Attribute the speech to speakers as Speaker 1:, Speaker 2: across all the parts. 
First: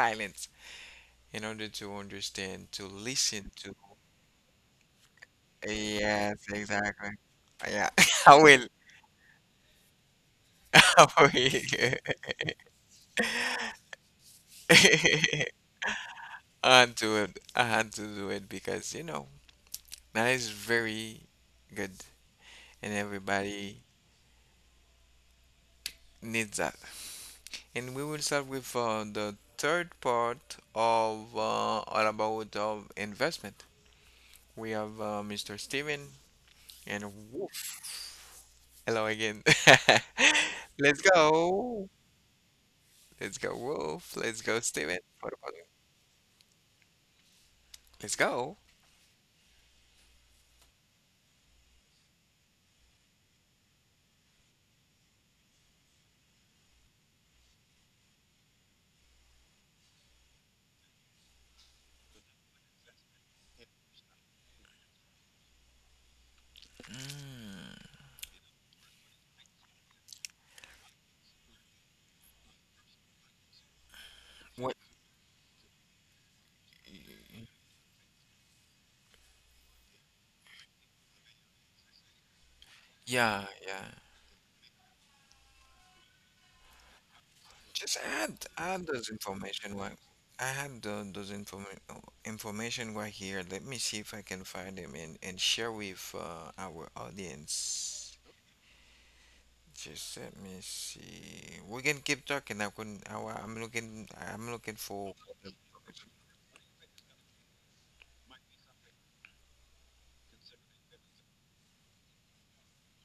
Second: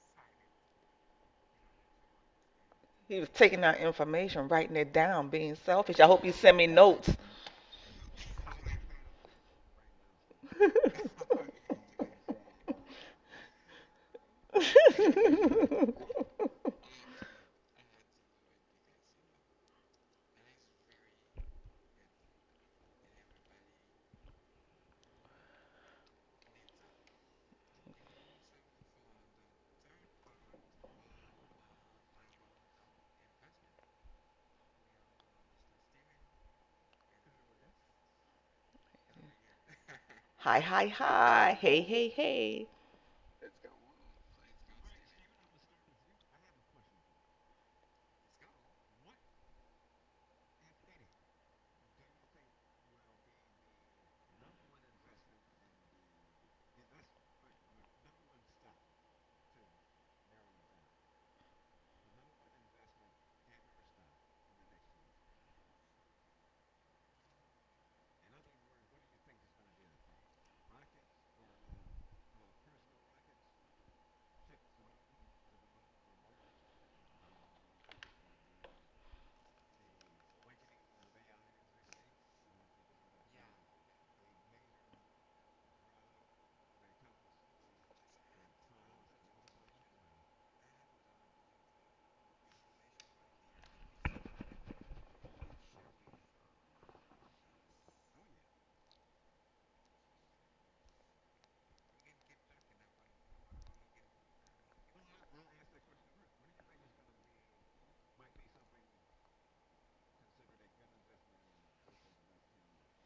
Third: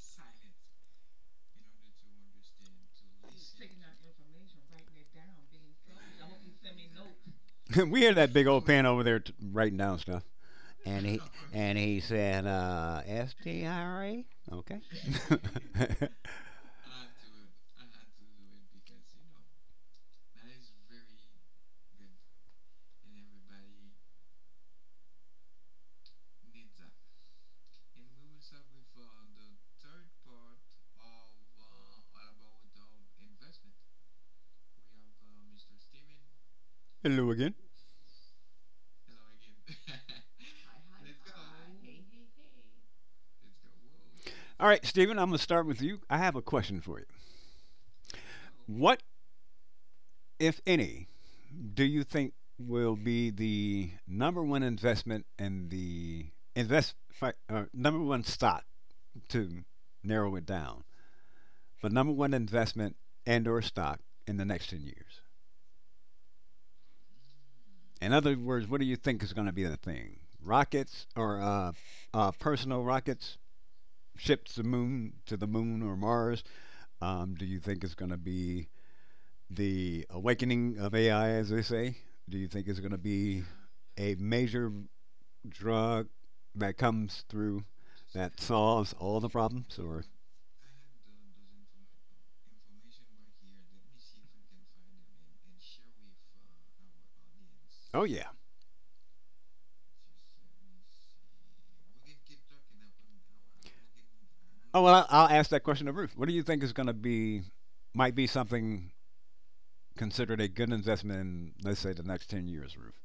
Speaker 1: silent in order to understand, to
Speaker 2: He was
Speaker 1: listen
Speaker 2: taking
Speaker 1: to.
Speaker 2: out information, writing it down, being selfish. I hope you
Speaker 1: Yes,
Speaker 2: send me
Speaker 1: exactly.
Speaker 2: notes.
Speaker 1: Yeah,
Speaker 3: We hear that
Speaker 1: I
Speaker 3: big
Speaker 1: will.
Speaker 3: old pen over there writing down stuff, and
Speaker 1: I
Speaker 3: he and
Speaker 1: will.
Speaker 3: he said SDRA. Okay.
Speaker 1: I had to, I had to do it because. That is very good, and everybody needs that. And we will start with the third part of all about of investment. We have Mr. Steven and
Speaker 3: Hello
Speaker 1: Wolf.
Speaker 3: again.
Speaker 1: Hello again.
Speaker 2: Hi, hi,
Speaker 1: Let's
Speaker 2: hi. Hey,
Speaker 1: go.
Speaker 2: hey, hey.
Speaker 1: Let's go, Wolf. Let's go,
Speaker 3: All right,
Speaker 1: Steven.
Speaker 3: Stephen. I'm
Speaker 1: What
Speaker 3: gonna
Speaker 1: about you?
Speaker 3: start with you. I have a question for you.
Speaker 1: Let's go.
Speaker 3: What, if any, do you think will be the number one investment and the number one stock to narrow it down, but number one investment and or stock in the next 10 years? In other words, what do you think is going to be the thing? Rockets or personal rockets, ships to
Speaker 1: What?
Speaker 3: moon to the moon or Mars? Do you think it's going to be the awakening of AI, as they say? Do you think it's going to be
Speaker 1: Yeah, yeah.
Speaker 3: a major drug that comes through
Speaker 1: Just
Speaker 3: that
Speaker 1: add
Speaker 3: solves
Speaker 1: those
Speaker 3: all the
Speaker 1: information.
Speaker 3: problems,
Speaker 1: Why
Speaker 3: or
Speaker 1: I have the information right here. Let me see if I can find them and share with our
Speaker 3: oh
Speaker 1: audience.
Speaker 3: yeah,
Speaker 1: Just let me see. We can keep talking. I couldn't. I'm looking. I'm looking
Speaker 3: oh well,
Speaker 1: for
Speaker 3: I'll ask that question of Ruth. What do you think is going to be might be something considered a good investment in, let's say, the next 10 years, Ruth?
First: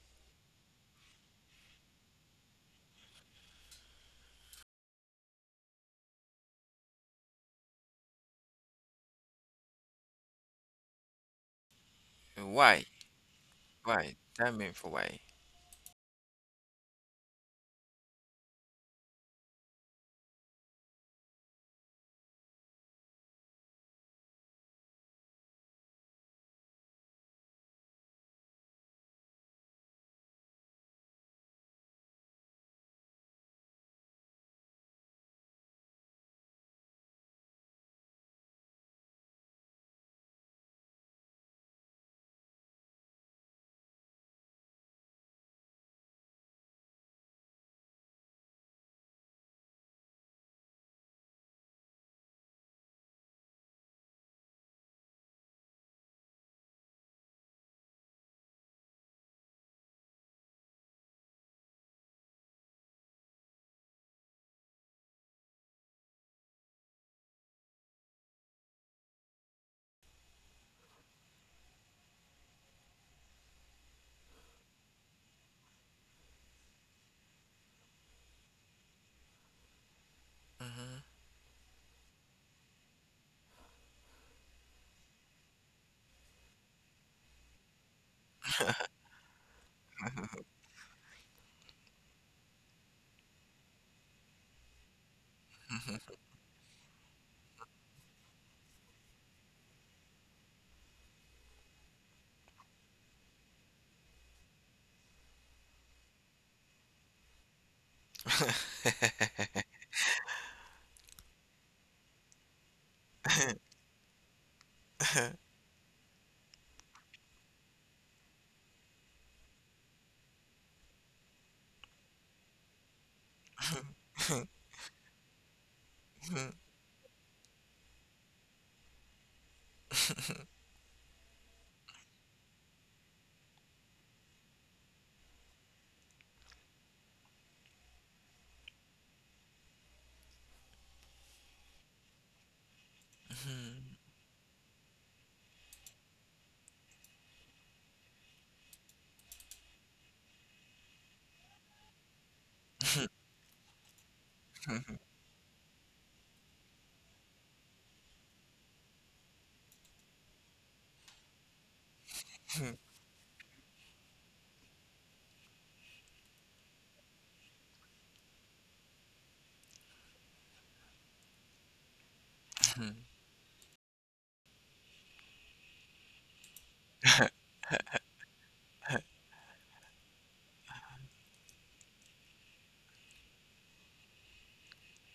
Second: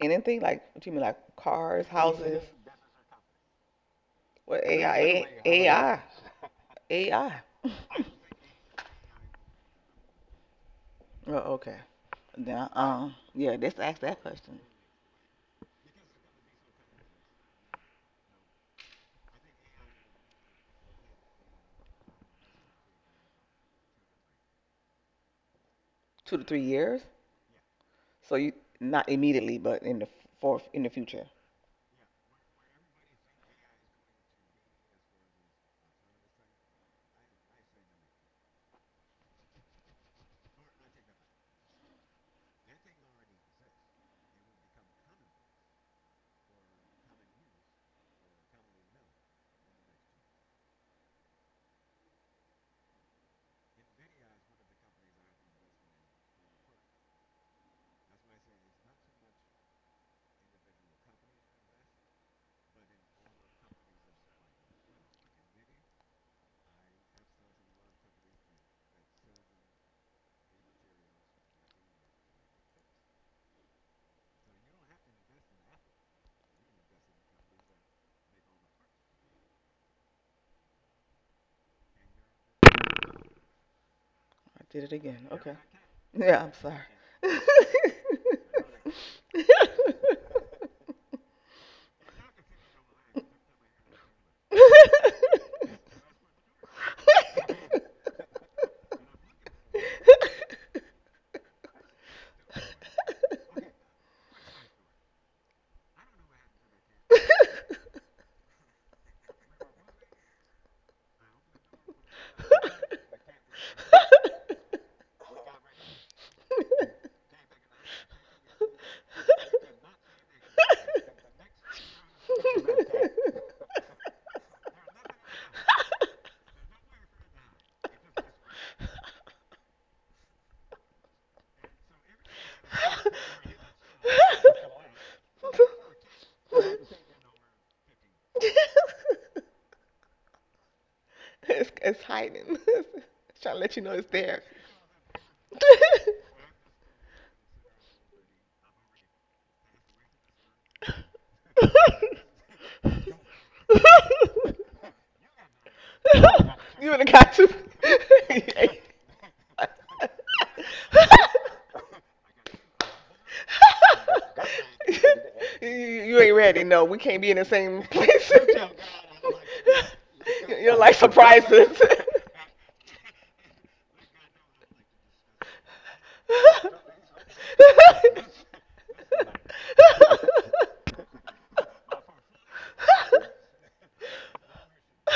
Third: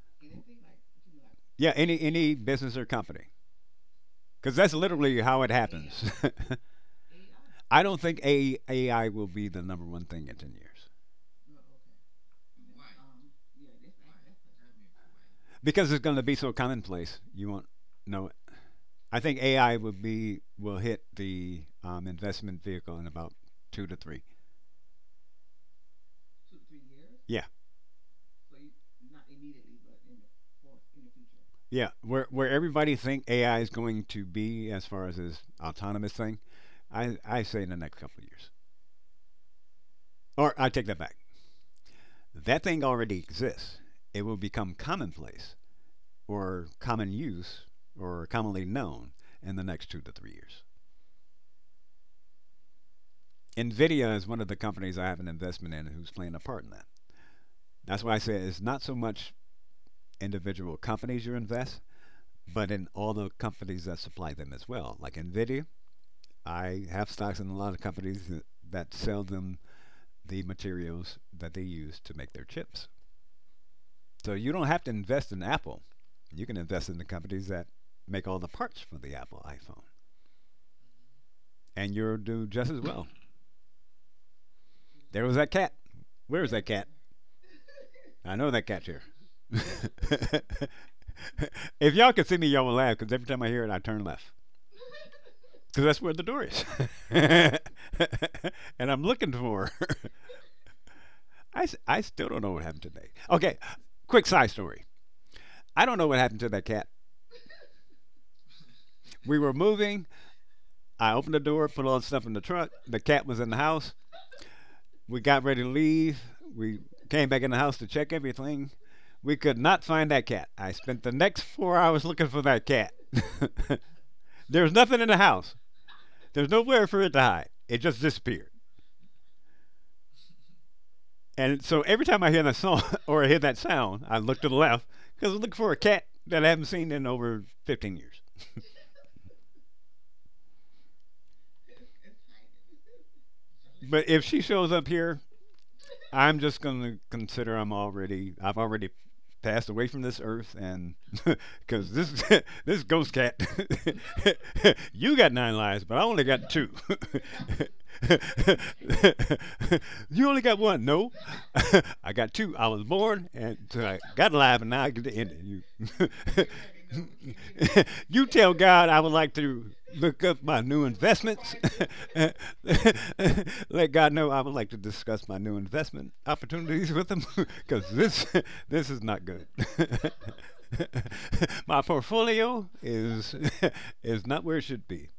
Speaker 2: Anything like, what do you mean, like
Speaker 3: Yeah,
Speaker 2: cars,
Speaker 3: any
Speaker 2: houses?
Speaker 3: business or company, because
Speaker 2: What
Speaker 3: that's literally
Speaker 2: AI?
Speaker 3: how it
Speaker 2: AI.
Speaker 3: happens.
Speaker 2: AI.
Speaker 3: I don't think a AI will be the number one thing in 10 years
Speaker 2: Oh, okay. Now,
Speaker 1: why.
Speaker 2: yeah, let's ask
Speaker 1: Why?
Speaker 2: that
Speaker 1: Tell
Speaker 2: question.
Speaker 1: me for why.
Speaker 3: because it's going to be so commonplace. You won't know it. I think AI will hit the investment vehicle in about two to three.
Speaker 2: 2 to 3 years.
Speaker 3: Yeah,
Speaker 2: So you not immediately, but in the fourth in the future.
Speaker 3: yeah. Where everybody think AI is going to be as far as this autonomous thing, I say in the next couple of years. Or I take that back. That thing already exists. It will become commonplace or common use or commonly known in the next 2 to 3 years. Nvidia is one of the companies I have an investment in who's playing a part in that. That's why I say it's not so much individual companies you invest, but in all the companies that supply them as well. Like Nvidia, I have stocks in a lot of companies that sell them the materials that they use to make their chips. So you don't have to invest in Apple. You can invest in the companies that make all the parts for the Apple iPhone,
Speaker 1: Mhm.
Speaker 3: and you'll do just as well.
Speaker 2: I did it
Speaker 3: There
Speaker 2: again.
Speaker 3: was that
Speaker 2: Okay.
Speaker 3: cat.
Speaker 2: Yeah,
Speaker 3: Where is
Speaker 2: I'm
Speaker 3: that cat? I know that cat's here. If y'all can see me, y'all will laugh because every time I hear it, I turn left because that's where the door is. And I'm looking for her. I still don't know what happened today. Okay,
Speaker 2: sorry.
Speaker 3: quick side story. I don't know what happened to that cat. We were moving. I opened the door, put all the stuff in the truck. The cat was in the house. We got ready to leave. We came back in the house to check everything. We could not find that cat. I spent the next 4 hours looking for that cat. There's nothing in the house. There's nowhere for it to hide. It just disappeared. And so every time I hear that song or I hear that sound, I look to the left because I'm looking for a cat that I haven't seen in over 15 years.
Speaker 2: It's hiding. It's trying to let you know it's
Speaker 3: But if she
Speaker 2: there.
Speaker 3: shows up here, I'm just going to consider I've already passed away from this earth, and because this this ghost cat, you got nine lives, but I only got two.
Speaker 2: you would have got you.
Speaker 3: You only got one. No, I got two. I was born and so I got alive, and now I get to end
Speaker 2: You ain't
Speaker 3: it.
Speaker 2: ready. No, we can't be in the same
Speaker 3: You, You
Speaker 2: place.
Speaker 3: tell God I would like to look up my
Speaker 2: you don't
Speaker 3: new
Speaker 2: like
Speaker 3: investment.
Speaker 2: surprises.
Speaker 3: Let God know I would like to discuss my new investment opportunities with him because this this is not good. My portfolio is is not where it should be.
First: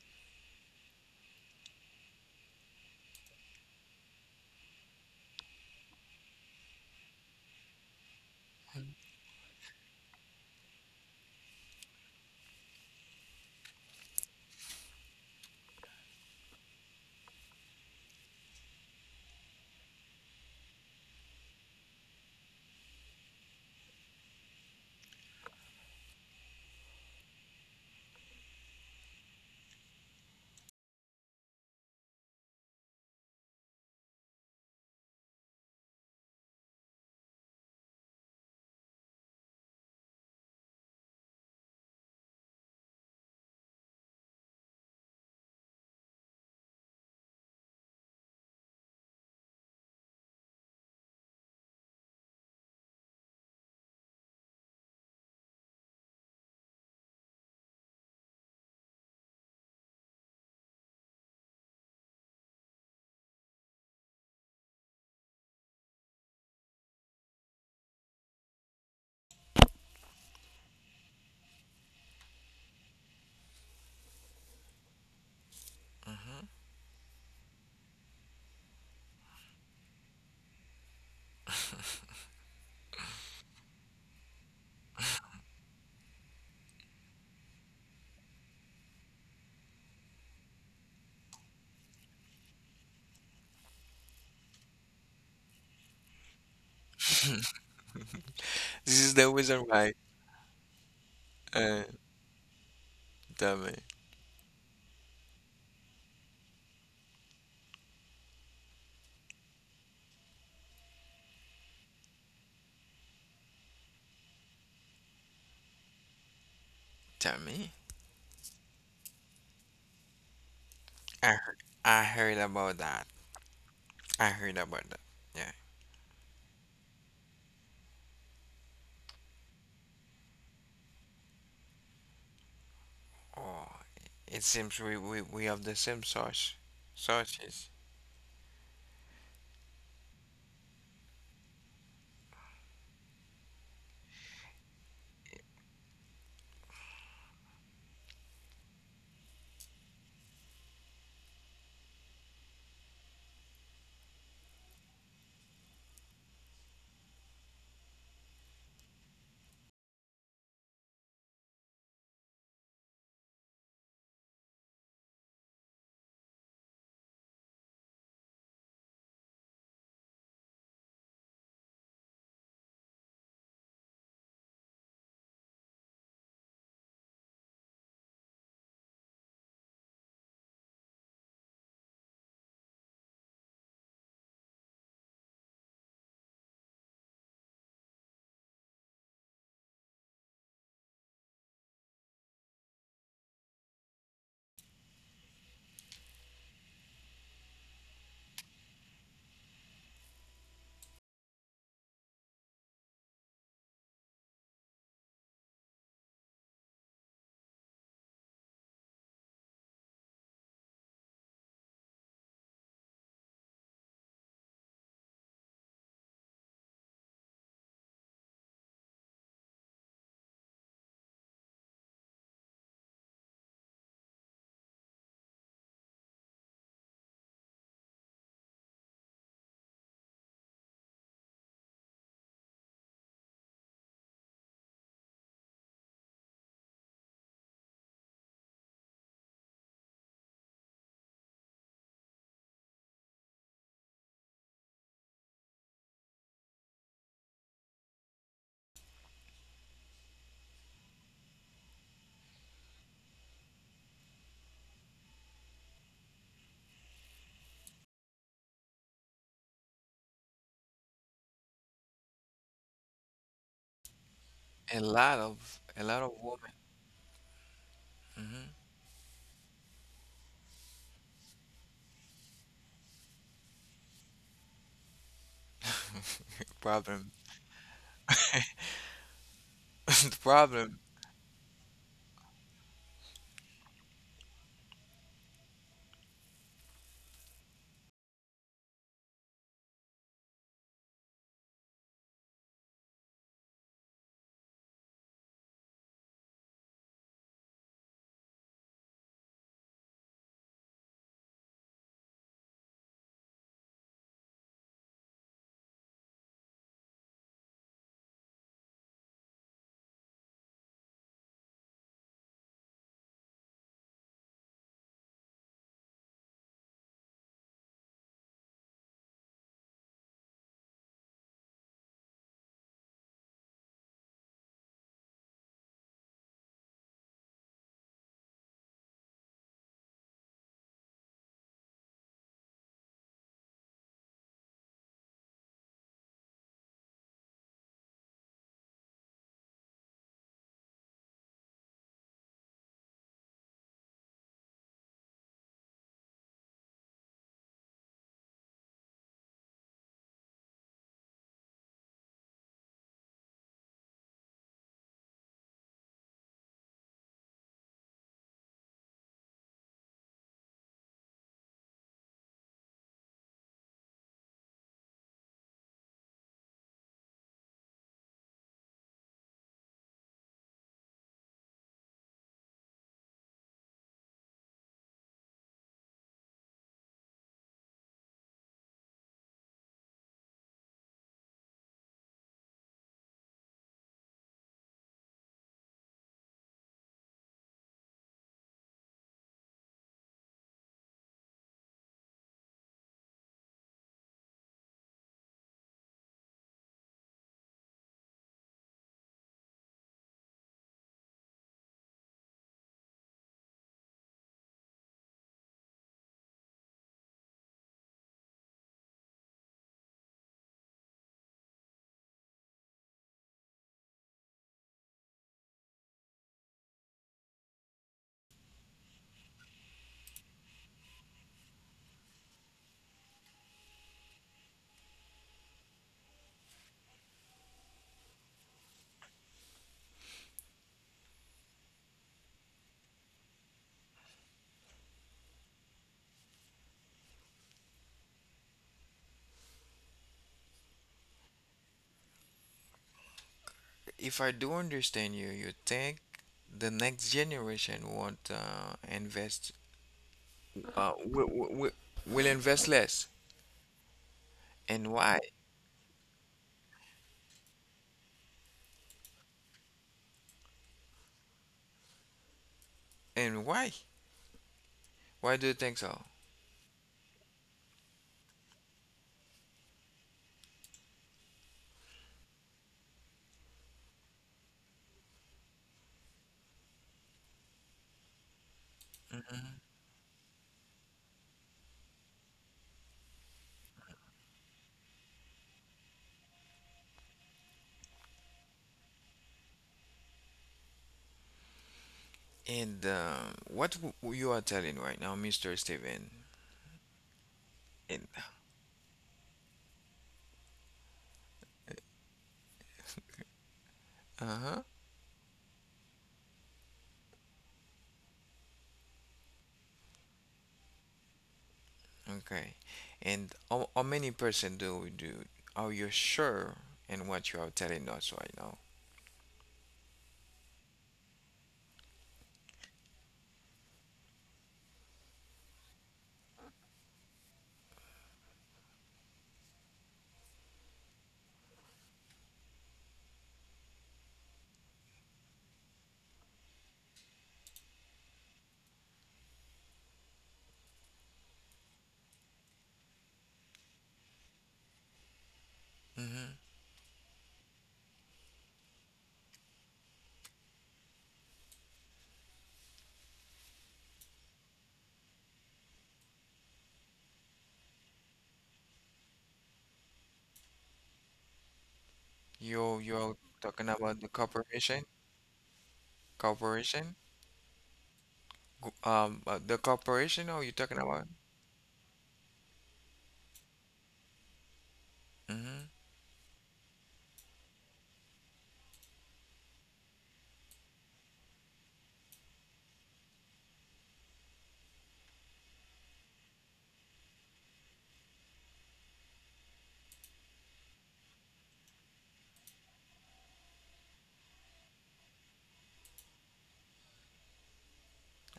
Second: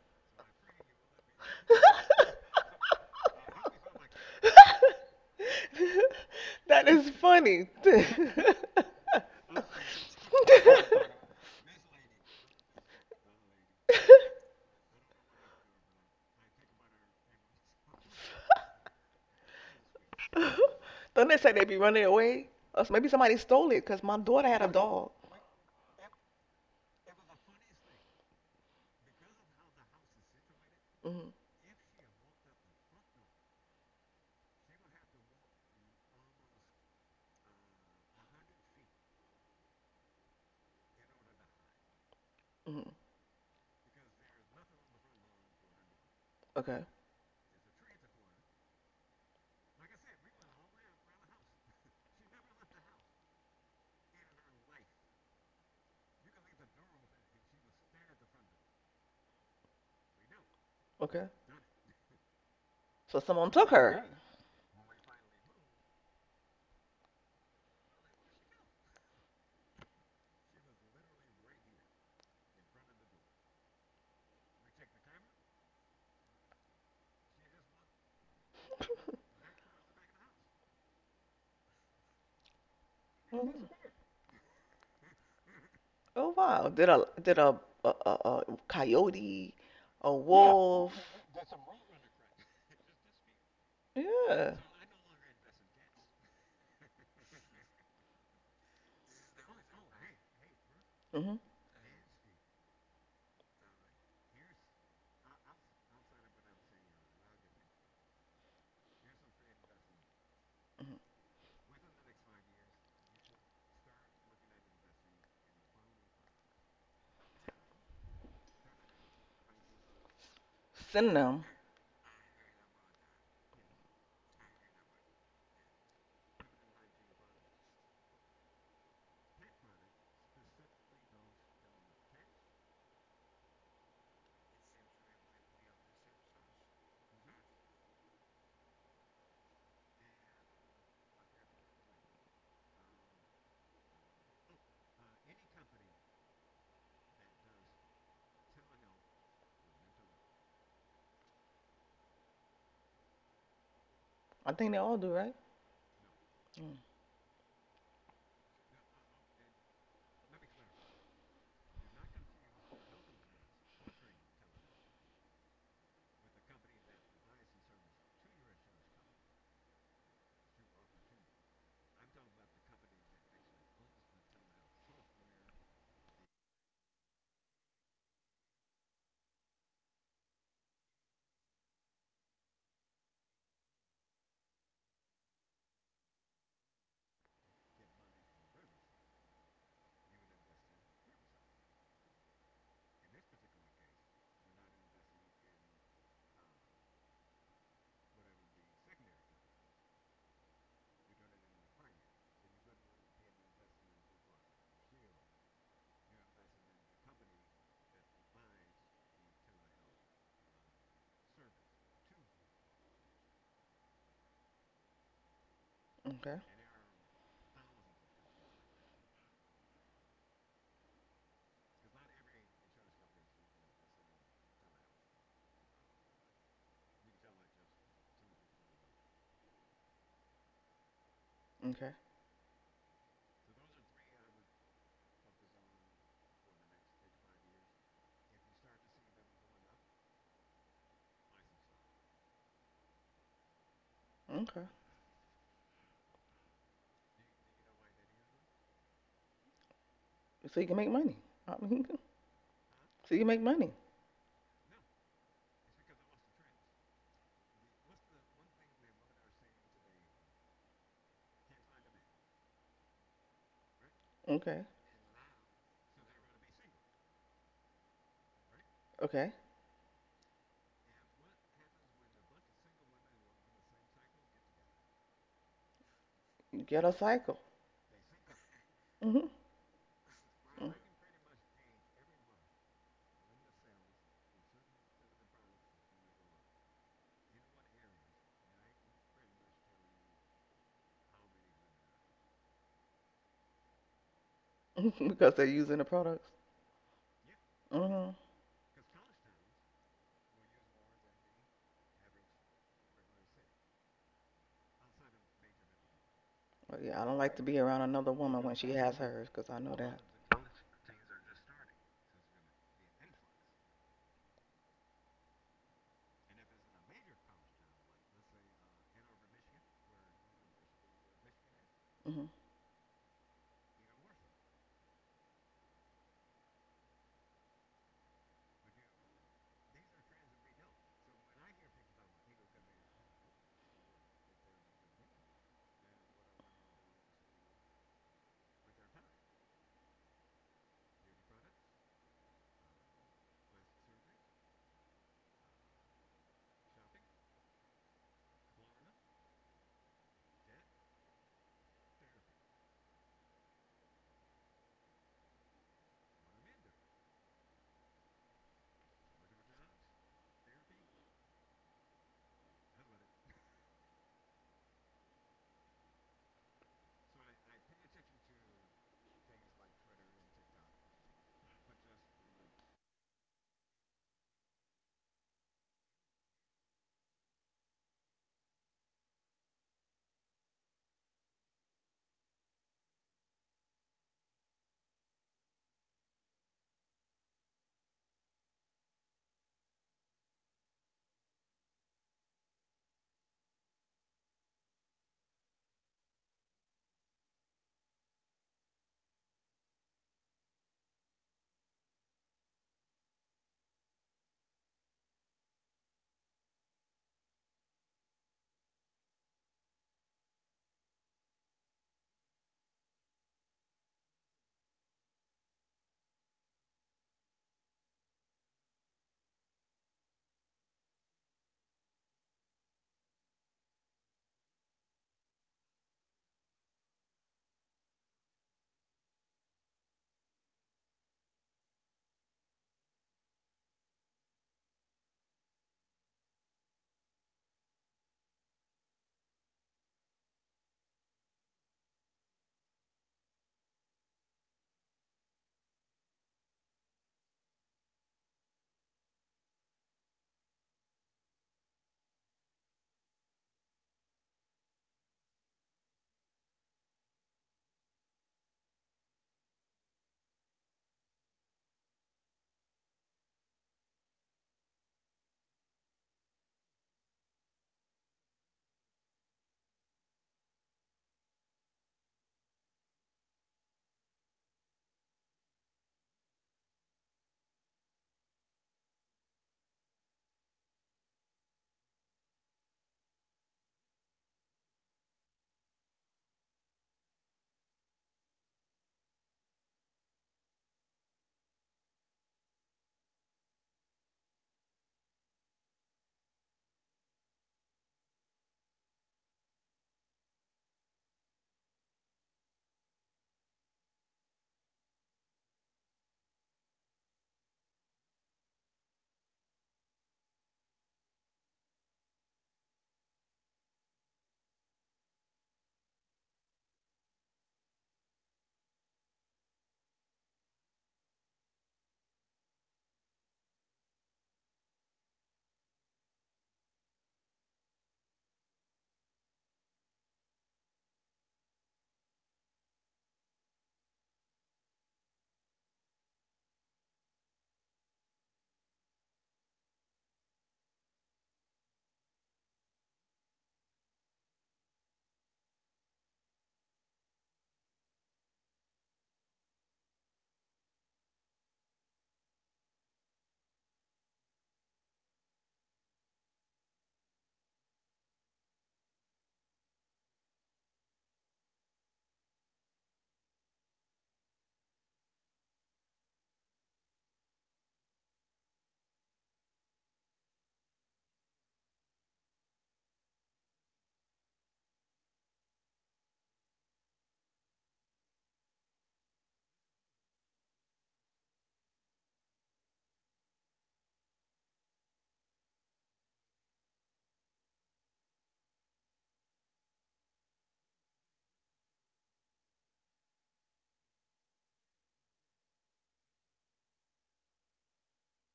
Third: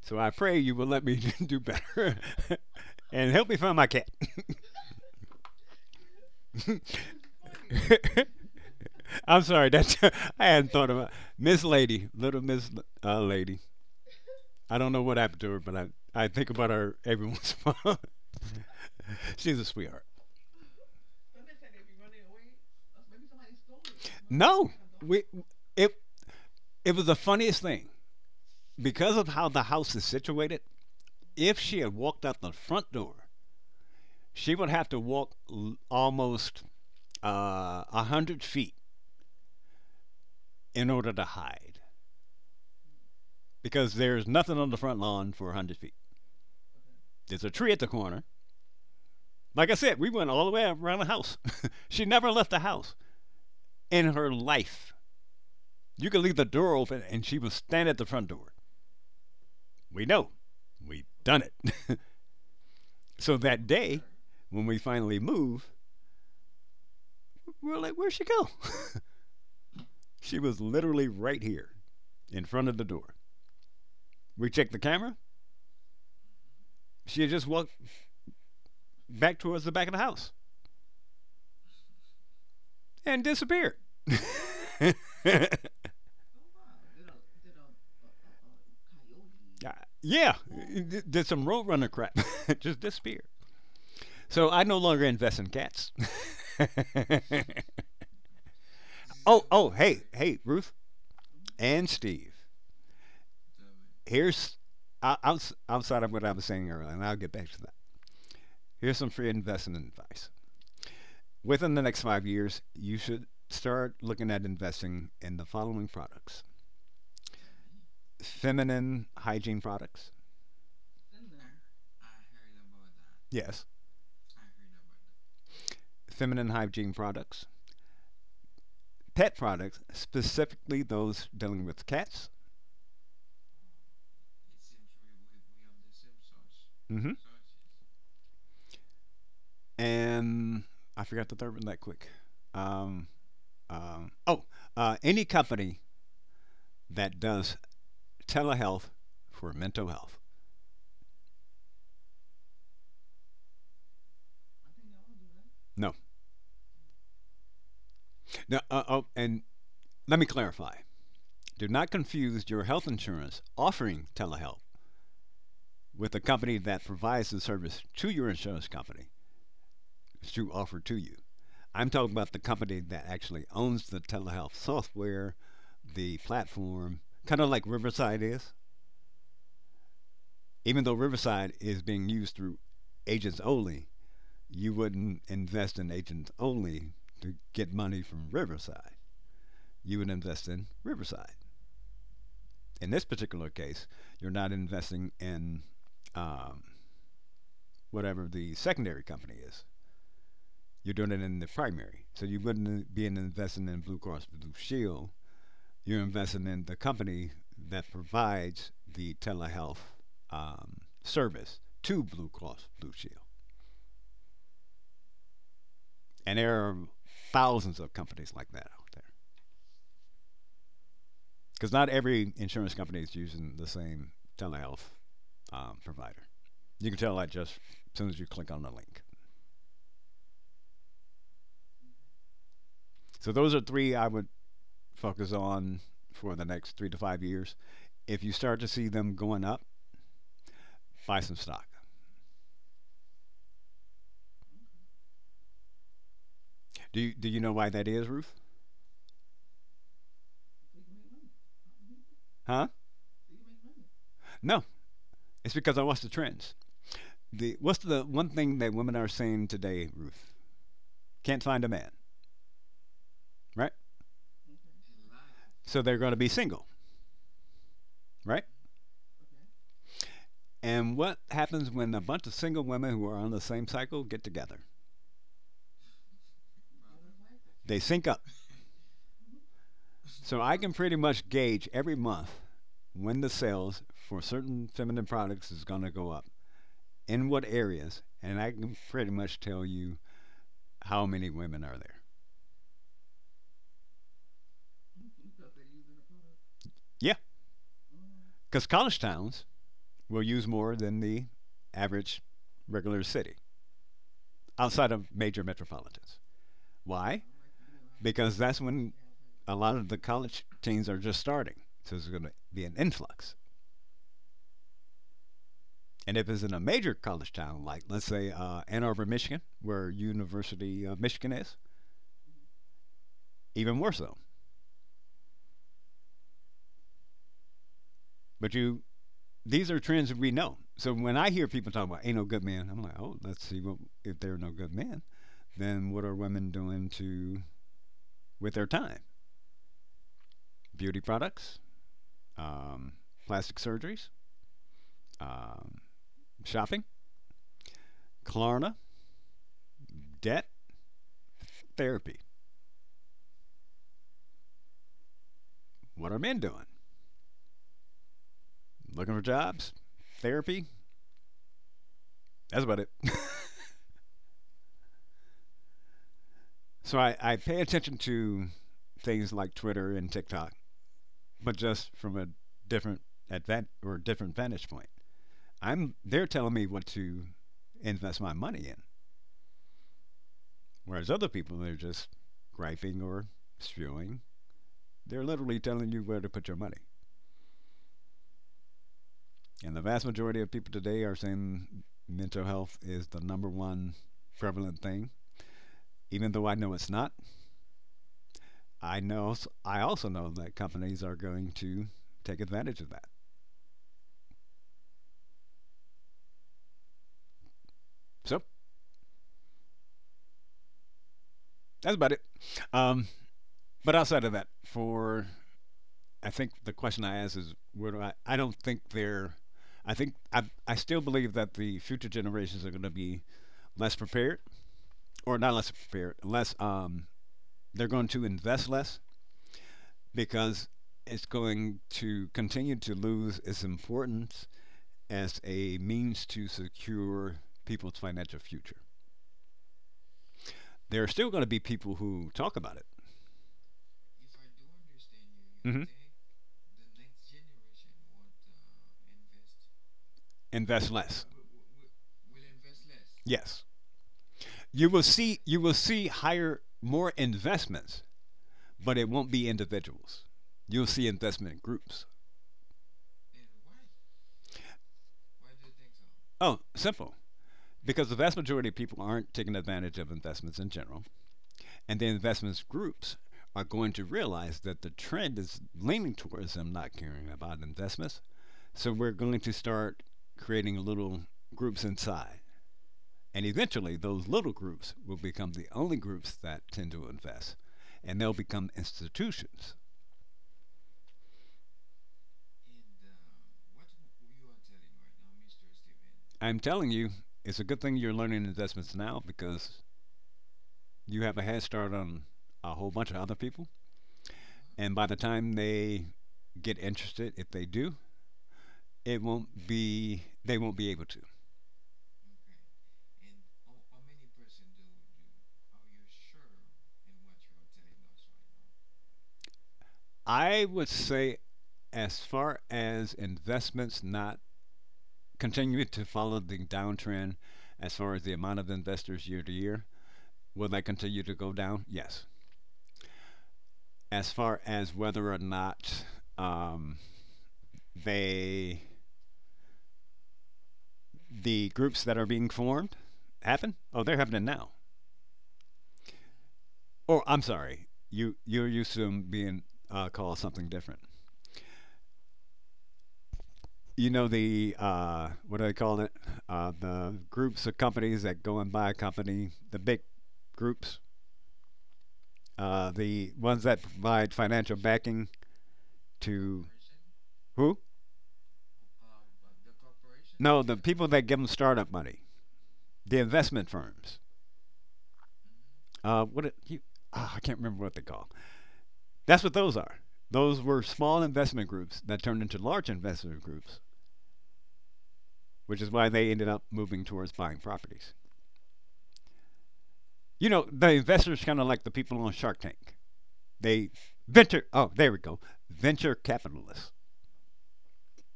Speaker 3: So I pray you will let me do better and help me find my cat.
Speaker 2: that is funny.
Speaker 3: I'm sorry, that's I hadn't thought about Miss Lady, little Miss Lady. I don't know what happened to her, but I think about her every once in a while. She's a sweetheart.
Speaker 2: Don't they say they be running away? Or maybe somebody stole it because my daughter had a
Speaker 3: No,
Speaker 2: dog.
Speaker 3: we it it was the funniest thing because of how the house is situated.
Speaker 2: Hmm
Speaker 3: If she had walked out the front door, she would have to walk almost 100 feet in order to hide
Speaker 2: hmm
Speaker 3: because there's nothing on the front lawn for 100 feet.
Speaker 2: Okay.
Speaker 3: There's a tree at the corner. Like I said, we went all the way around the house. She never left the house in her life. You could leave the door open and she would stand at the front door. We know. We've
Speaker 2: Okay.
Speaker 3: done it.
Speaker 2: So
Speaker 3: So
Speaker 2: someone
Speaker 3: that
Speaker 2: took
Speaker 3: day,
Speaker 2: her.
Speaker 3: when we finally move, we're like, where'd she go? She was literally right here in front of the door. We checked the camera. She had just walked back towards the back of the house and
Speaker 2: Mhm.
Speaker 3: disappeared.
Speaker 2: Oh wow! Did a a, a, a coyote, a
Speaker 3: Yeah,
Speaker 2: wolf?
Speaker 3: did some roadrunner crap. Just disappeared. So
Speaker 2: Yeah.
Speaker 3: I no longer invest in cats.
Speaker 1: This is the reason
Speaker 3: Oh,
Speaker 1: why.
Speaker 3: hey, Ruth
Speaker 2: Mhm.
Speaker 1: Uh,
Speaker 3: and Steve.
Speaker 1: tell me.
Speaker 3: Here's outside of what I was saying earlier, and I'll get back to that. Here's some free investment advice.
Speaker 2: mhm.
Speaker 3: Within the next 5 years, you should start looking at investing in the following products:
Speaker 1: Tell me.
Speaker 3: feminine hygiene products.
Speaker 2: Send
Speaker 1: I
Speaker 2: them.
Speaker 1: heard, I heard about that.
Speaker 3: Yes,
Speaker 1: I heard about that. Yeah.
Speaker 3: feminine hygiene products. Pet products, specifically those dealing with cats.
Speaker 1: Oh, it seems we have the same
Speaker 3: Hmm.
Speaker 1: sources.
Speaker 3: And I forgot the third one that quick. Um, um, oh, any company that does telehealth for mental health.
Speaker 2: I think they all do, right?
Speaker 3: No.
Speaker 2: Mm.
Speaker 3: No oh, and let me clarify. Do not confuse your health insurance offering telehealth with a company that provides the service to your insurance company to offer to you. I'm talking about the company that actually owns the telehealth software, the platform, kind of like Riverside is. Even though Riverside is being used through agents only, you wouldn't invest in agents only to get money from Riverside. You would invest in Riverside. In this particular case, you're not investing in um, whatever the secondary company is. You're doing it in the primary. So you wouldn't be investing in Blue Cross Blue Shield. You're investing in the company that provides the telehealth um, service to Blue Cross Blue Shield. And
Speaker 2: Okay.
Speaker 3: there are thousands of companies like that out there. Because not every insurance company is using the same telehealth provider. You can tell that just as soon as you click on the link.
Speaker 2: Okay.
Speaker 3: So those are three I would focus on for the next 3 to 5 years. If you start to see them going up, buy some stock.
Speaker 2: Okay.
Speaker 3: Do you know why that is, Ruth?
Speaker 2: So you can make money. I mean,
Speaker 3: Huh?
Speaker 2: so you can make money.
Speaker 3: No, it's because I watch the trends. The what's the one thing that women are saying today, Ruth? Can't find a man, right?
Speaker 2: Okay.
Speaker 1: A lot of
Speaker 3: So they're going to be
Speaker 1: women.
Speaker 3: single,
Speaker 1: Hmm.
Speaker 3: right?
Speaker 2: Okay.
Speaker 3: And what happens when a bunch of single women who are on the same cycle get together?
Speaker 2: You get a
Speaker 1: Problem.
Speaker 2: cycle.
Speaker 3: They sync up.
Speaker 2: Mhm.
Speaker 1: The
Speaker 3: So I can
Speaker 1: problem.
Speaker 3: pretty much gauge every month when the sales for certain feminine products is going to go up, in what areas, and I can pretty much tell you how many women are there.
Speaker 2: because they're using the products.
Speaker 3: Yeah,
Speaker 2: Mhm.
Speaker 3: because college towns will use more than the average regular city outside of major metropolitans.
Speaker 2: But yeah, I don't
Speaker 3: Why?
Speaker 2: like to be around another
Speaker 3: Because
Speaker 2: woman when
Speaker 3: that's
Speaker 2: she
Speaker 3: when
Speaker 2: has hers, cause I
Speaker 3: a
Speaker 2: know
Speaker 3: lot of
Speaker 2: that.
Speaker 3: the college teens are just starting. So there's going to be an influx. And if it's in a major college town, like let's say Ann Arbor, Michigan, where University of Michigan is,
Speaker 2: Mhm.
Speaker 3: even more so. But you, these are trends that we know. So when I hear people talking about ain't no good men, I'm like, oh, let's see what if there are no good men, then what are women doing to with their time? Beauty products, um, plastic surgeries, um, shopping, Klarna, debt, therapy. What are men doing? Looking for jobs, therapy. That's about it. So I pay attention to things like Twitter and TikTok, but just from a different advan or different vantage point. I'm They're telling me what to invest my money in, whereas other people they're just griping or spewing. They're literally telling you where to put your money. And the vast majority of people today are saying mental health is the number one prevalent thing. Even though I know it's not, I know I also know that companies are going to take advantage of that. So that's about it. Um, but outside of that, for I think the question I asked is where do I? I don't think they're. I think I still believe that the future generations are going to be less prepared, or not less prepared, less they're going to invest less because it's going to continue to lose its importance as a means to secure people's financial future. There are still going to be people who talk about it.
Speaker 1: If I do understand you, you
Speaker 3: Mhm.
Speaker 1: think the next generation won't invest. Uh,
Speaker 3: Invest
Speaker 1: will,
Speaker 3: less. w-
Speaker 1: will, will invest less.
Speaker 3: Yes.
Speaker 1: And
Speaker 3: You will
Speaker 1: why?
Speaker 3: see you will see higher more investments, but it won't be individuals. You'll see investment groups.
Speaker 1: And why? Why do you think so?
Speaker 3: Oh, simple. Because the vast majority of people aren't taking advantage of investments in general. And the investments groups are going to realize that the trend is leaning towards them not caring about investments. So we're going to start creating little groups inside. And eventually, those little groups will become the only groups that tend to invest, and they'll become institutions.
Speaker 1: And what you are telling right now, Mr. Steven?
Speaker 3: I'm telling you, it's a good thing
Speaker 1: And,
Speaker 3: you're learning investments now because you have a head start on a whole bunch of other people.
Speaker 1: uh-huh.
Speaker 3: And by the time they get interested, if they do, it won't be, they won't be able to.
Speaker 1: Okay. And how many percent do we do? Are you sure in what you are telling us right now?
Speaker 3: I would say, as far as investments not continue to follow the downtrend, as far as the amount of investors year to year, will that continue to go down? Yes. As far as whether or not um, they, the groups that are being formed, happen? Oh, they're happening now.
Speaker 1: Mm-hmm.
Speaker 3: Or I'm sorry, you're used to them being called something different. You know the what do they call it? The groups of companies that go and buy a company, the big groups,
Speaker 1: You you're
Speaker 3: the ones
Speaker 1: talking
Speaker 3: that
Speaker 1: about the
Speaker 3: provide financial
Speaker 1: corporation?
Speaker 3: backing to
Speaker 1: Corporation?
Speaker 3: who?
Speaker 1: The corporation? Are you
Speaker 3: No,
Speaker 1: talking
Speaker 3: the
Speaker 1: about?
Speaker 3: people that give them startup money, the investment firms.
Speaker 1: Mm-hmm.
Speaker 3: What it, you, ah, I can't remember what they call. That's what those are. Those were small investment groups that turned into large investment groups, which is why they ended up moving towards buying properties. You know, the investors kind of like the people on Shark Tank. They venture. Oh, there we go. Venture capitalists.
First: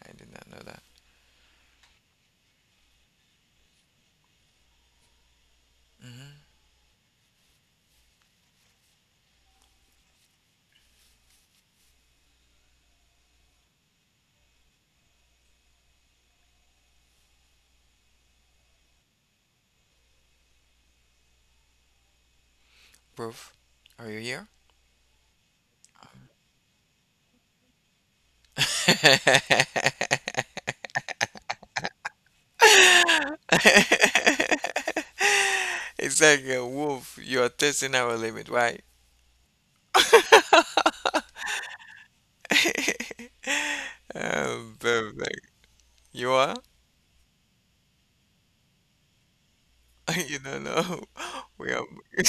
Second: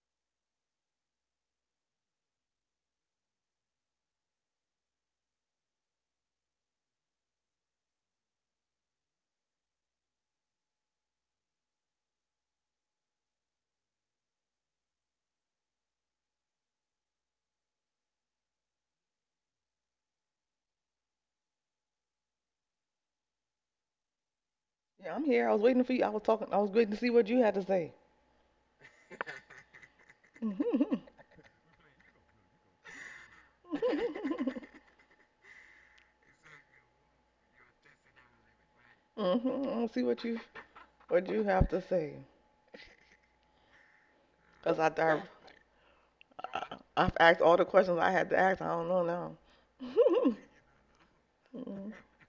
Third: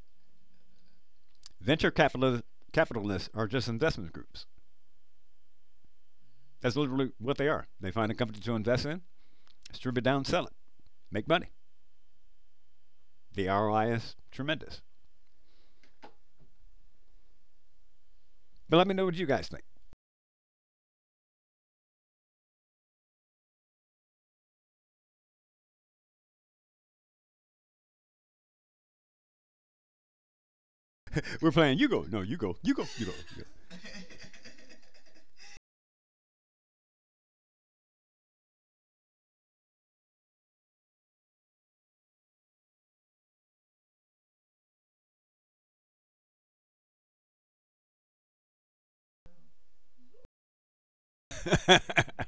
Speaker 1: I did not know that.
Speaker 3: Venture capitalists are just investment groups.
Speaker 1: Mm-hmm.
Speaker 3: That's literally what they are. They find a company to invest in, strip it down, sell it, make money. The ROI is tremendous. But let me know what you guys think.
Speaker 1: Proof. Are you here?
Speaker 2: Yeah, I'm here. I was waiting for you. I was talking. I was waiting to see what you had to say. Mhm.
Speaker 3: We're playing you go. No, you go. You go. You go. You
Speaker 1: It's like a wolf. You're testing our limit, right?
Speaker 2: Mhm. See what you have to say, cause
Speaker 1: Perfect. You are?
Speaker 2: I, I've asked all the questions I had to ask. I don't know now.
Speaker 1: You don't know. We
Speaker 3: go.
Speaker 1: are.
Speaker 2: Mm.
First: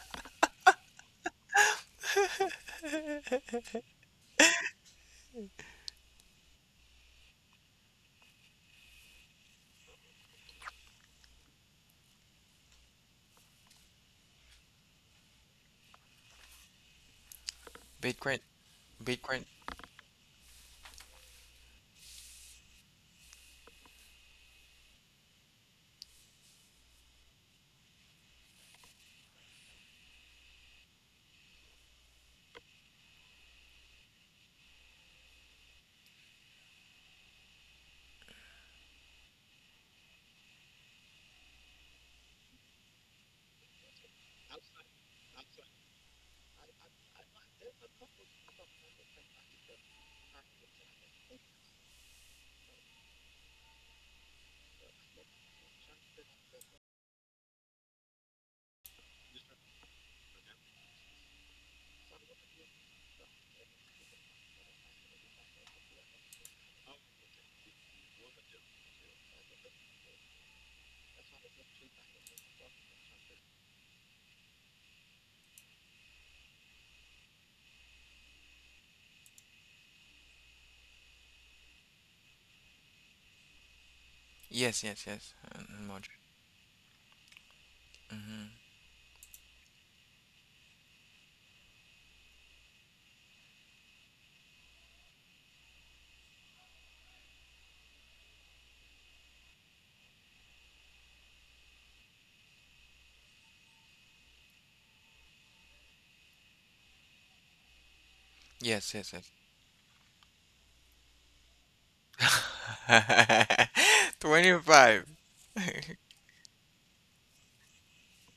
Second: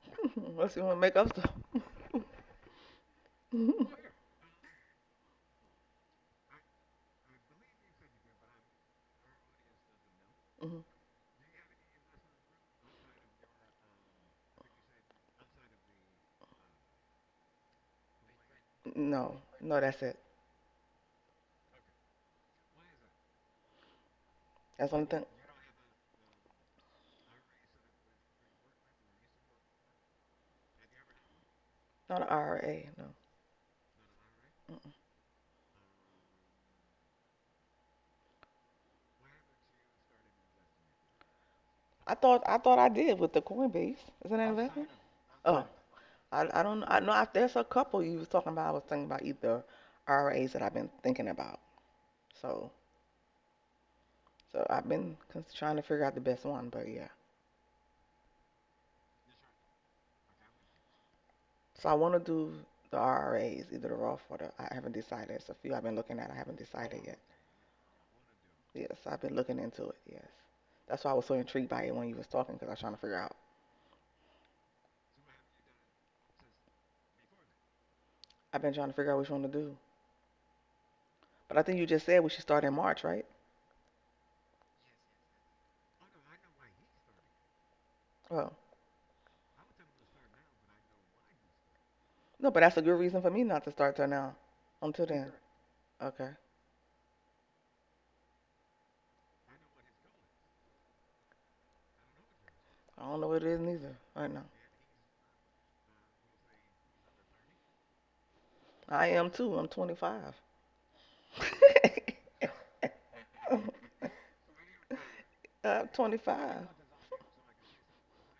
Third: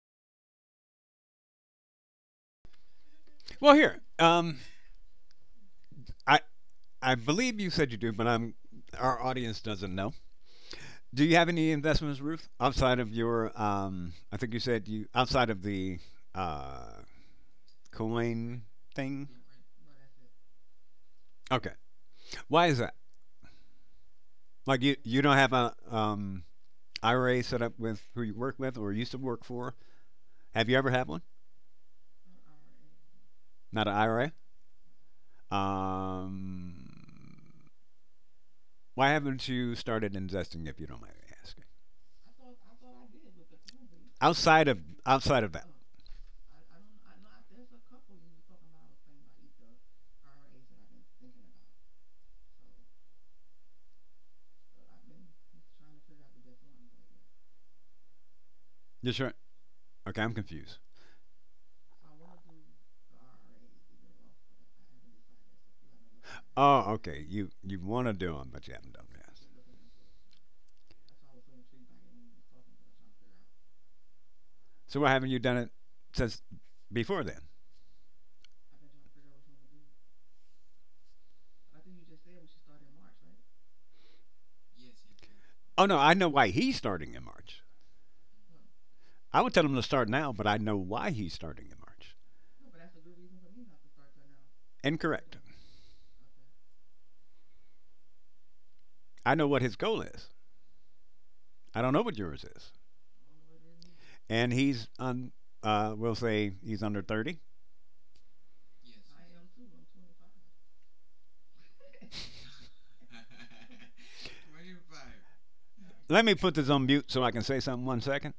Speaker 2: Unless you want to make up stuff.
Speaker 3: Well,
Speaker 2: Mm.
Speaker 3: here. I I believe you said you do, but I'm our audience doesn't know. Do you have any investments, Ruth, outside of your? I think you said you outside of the uh, Kool
Speaker 1: Bitcoin.
Speaker 3: Aid thing?
Speaker 2: no,
Speaker 1: Bitcoin.
Speaker 2: no, that's it.
Speaker 3: Okay. Why is that? Like
Speaker 2: That's the
Speaker 3: you
Speaker 2: only
Speaker 3: you
Speaker 2: thing.
Speaker 3: don't have a IRA set up with who you work with or used to work for? Have you ever had one?
Speaker 2: Not an IRA. No.
Speaker 3: Not an
Speaker 2: Mm-mm.
Speaker 3: IRA? Um, why haven't you started investing if you don't mind me asking?
Speaker 2: I thought I did with the Coinbase. Is it an
Speaker 3: Outside of
Speaker 2: investment?
Speaker 3: outside of
Speaker 2: Oh,
Speaker 3: that,
Speaker 2: I don't I know. There's a couple you was talking about. I was thinking about either IRAs that I've been thinking about. So so I've been trying to figure out the best one. But yeah,
Speaker 3: you're sure? Okay, I'm confused.
Speaker 2: so I want to do the IRAs, either the Roth or the. I haven't decided. It's a few I've been looking at. I haven't
Speaker 3: Oh,
Speaker 2: decided
Speaker 3: okay. You want to do them, but you haven't
Speaker 2: Yes,
Speaker 3: done them
Speaker 2: I've been
Speaker 3: yet.
Speaker 2: looking into it. Yes, that's why I was so intrigued by it when you was talking because I was trying to figure out.
Speaker 3: So why haven't you done it since before then?
Speaker 2: I've been trying to figure out which one to do. But I think you just said we should start in March, right?
Speaker 1: Yes, yes, yes.
Speaker 3: Oh no, I
Speaker 1: Emoji.
Speaker 3: know why he's starting in March.
Speaker 1: Hmm.
Speaker 2: Well,
Speaker 3: I would tell him to start now, but I know why he's starting in March.
Speaker 2: no, but that's a good reason for me not to start till now. Until then,
Speaker 3: Incorrect.
Speaker 2: okay.
Speaker 3: I know what his goal is. I don't know what yours is.
Speaker 2: I don't know what it is neither right now.
Speaker 3: And he's on. We'll say he's under 30.
Speaker 1: Yes,
Speaker 2: I
Speaker 1: yes,
Speaker 2: am
Speaker 1: yes.
Speaker 2: too. I'm 25.
Speaker 1: 25.
Speaker 2: I'm
Speaker 3: Let me put
Speaker 2: 25.
Speaker 3: this on mute so I can say something. 1 second,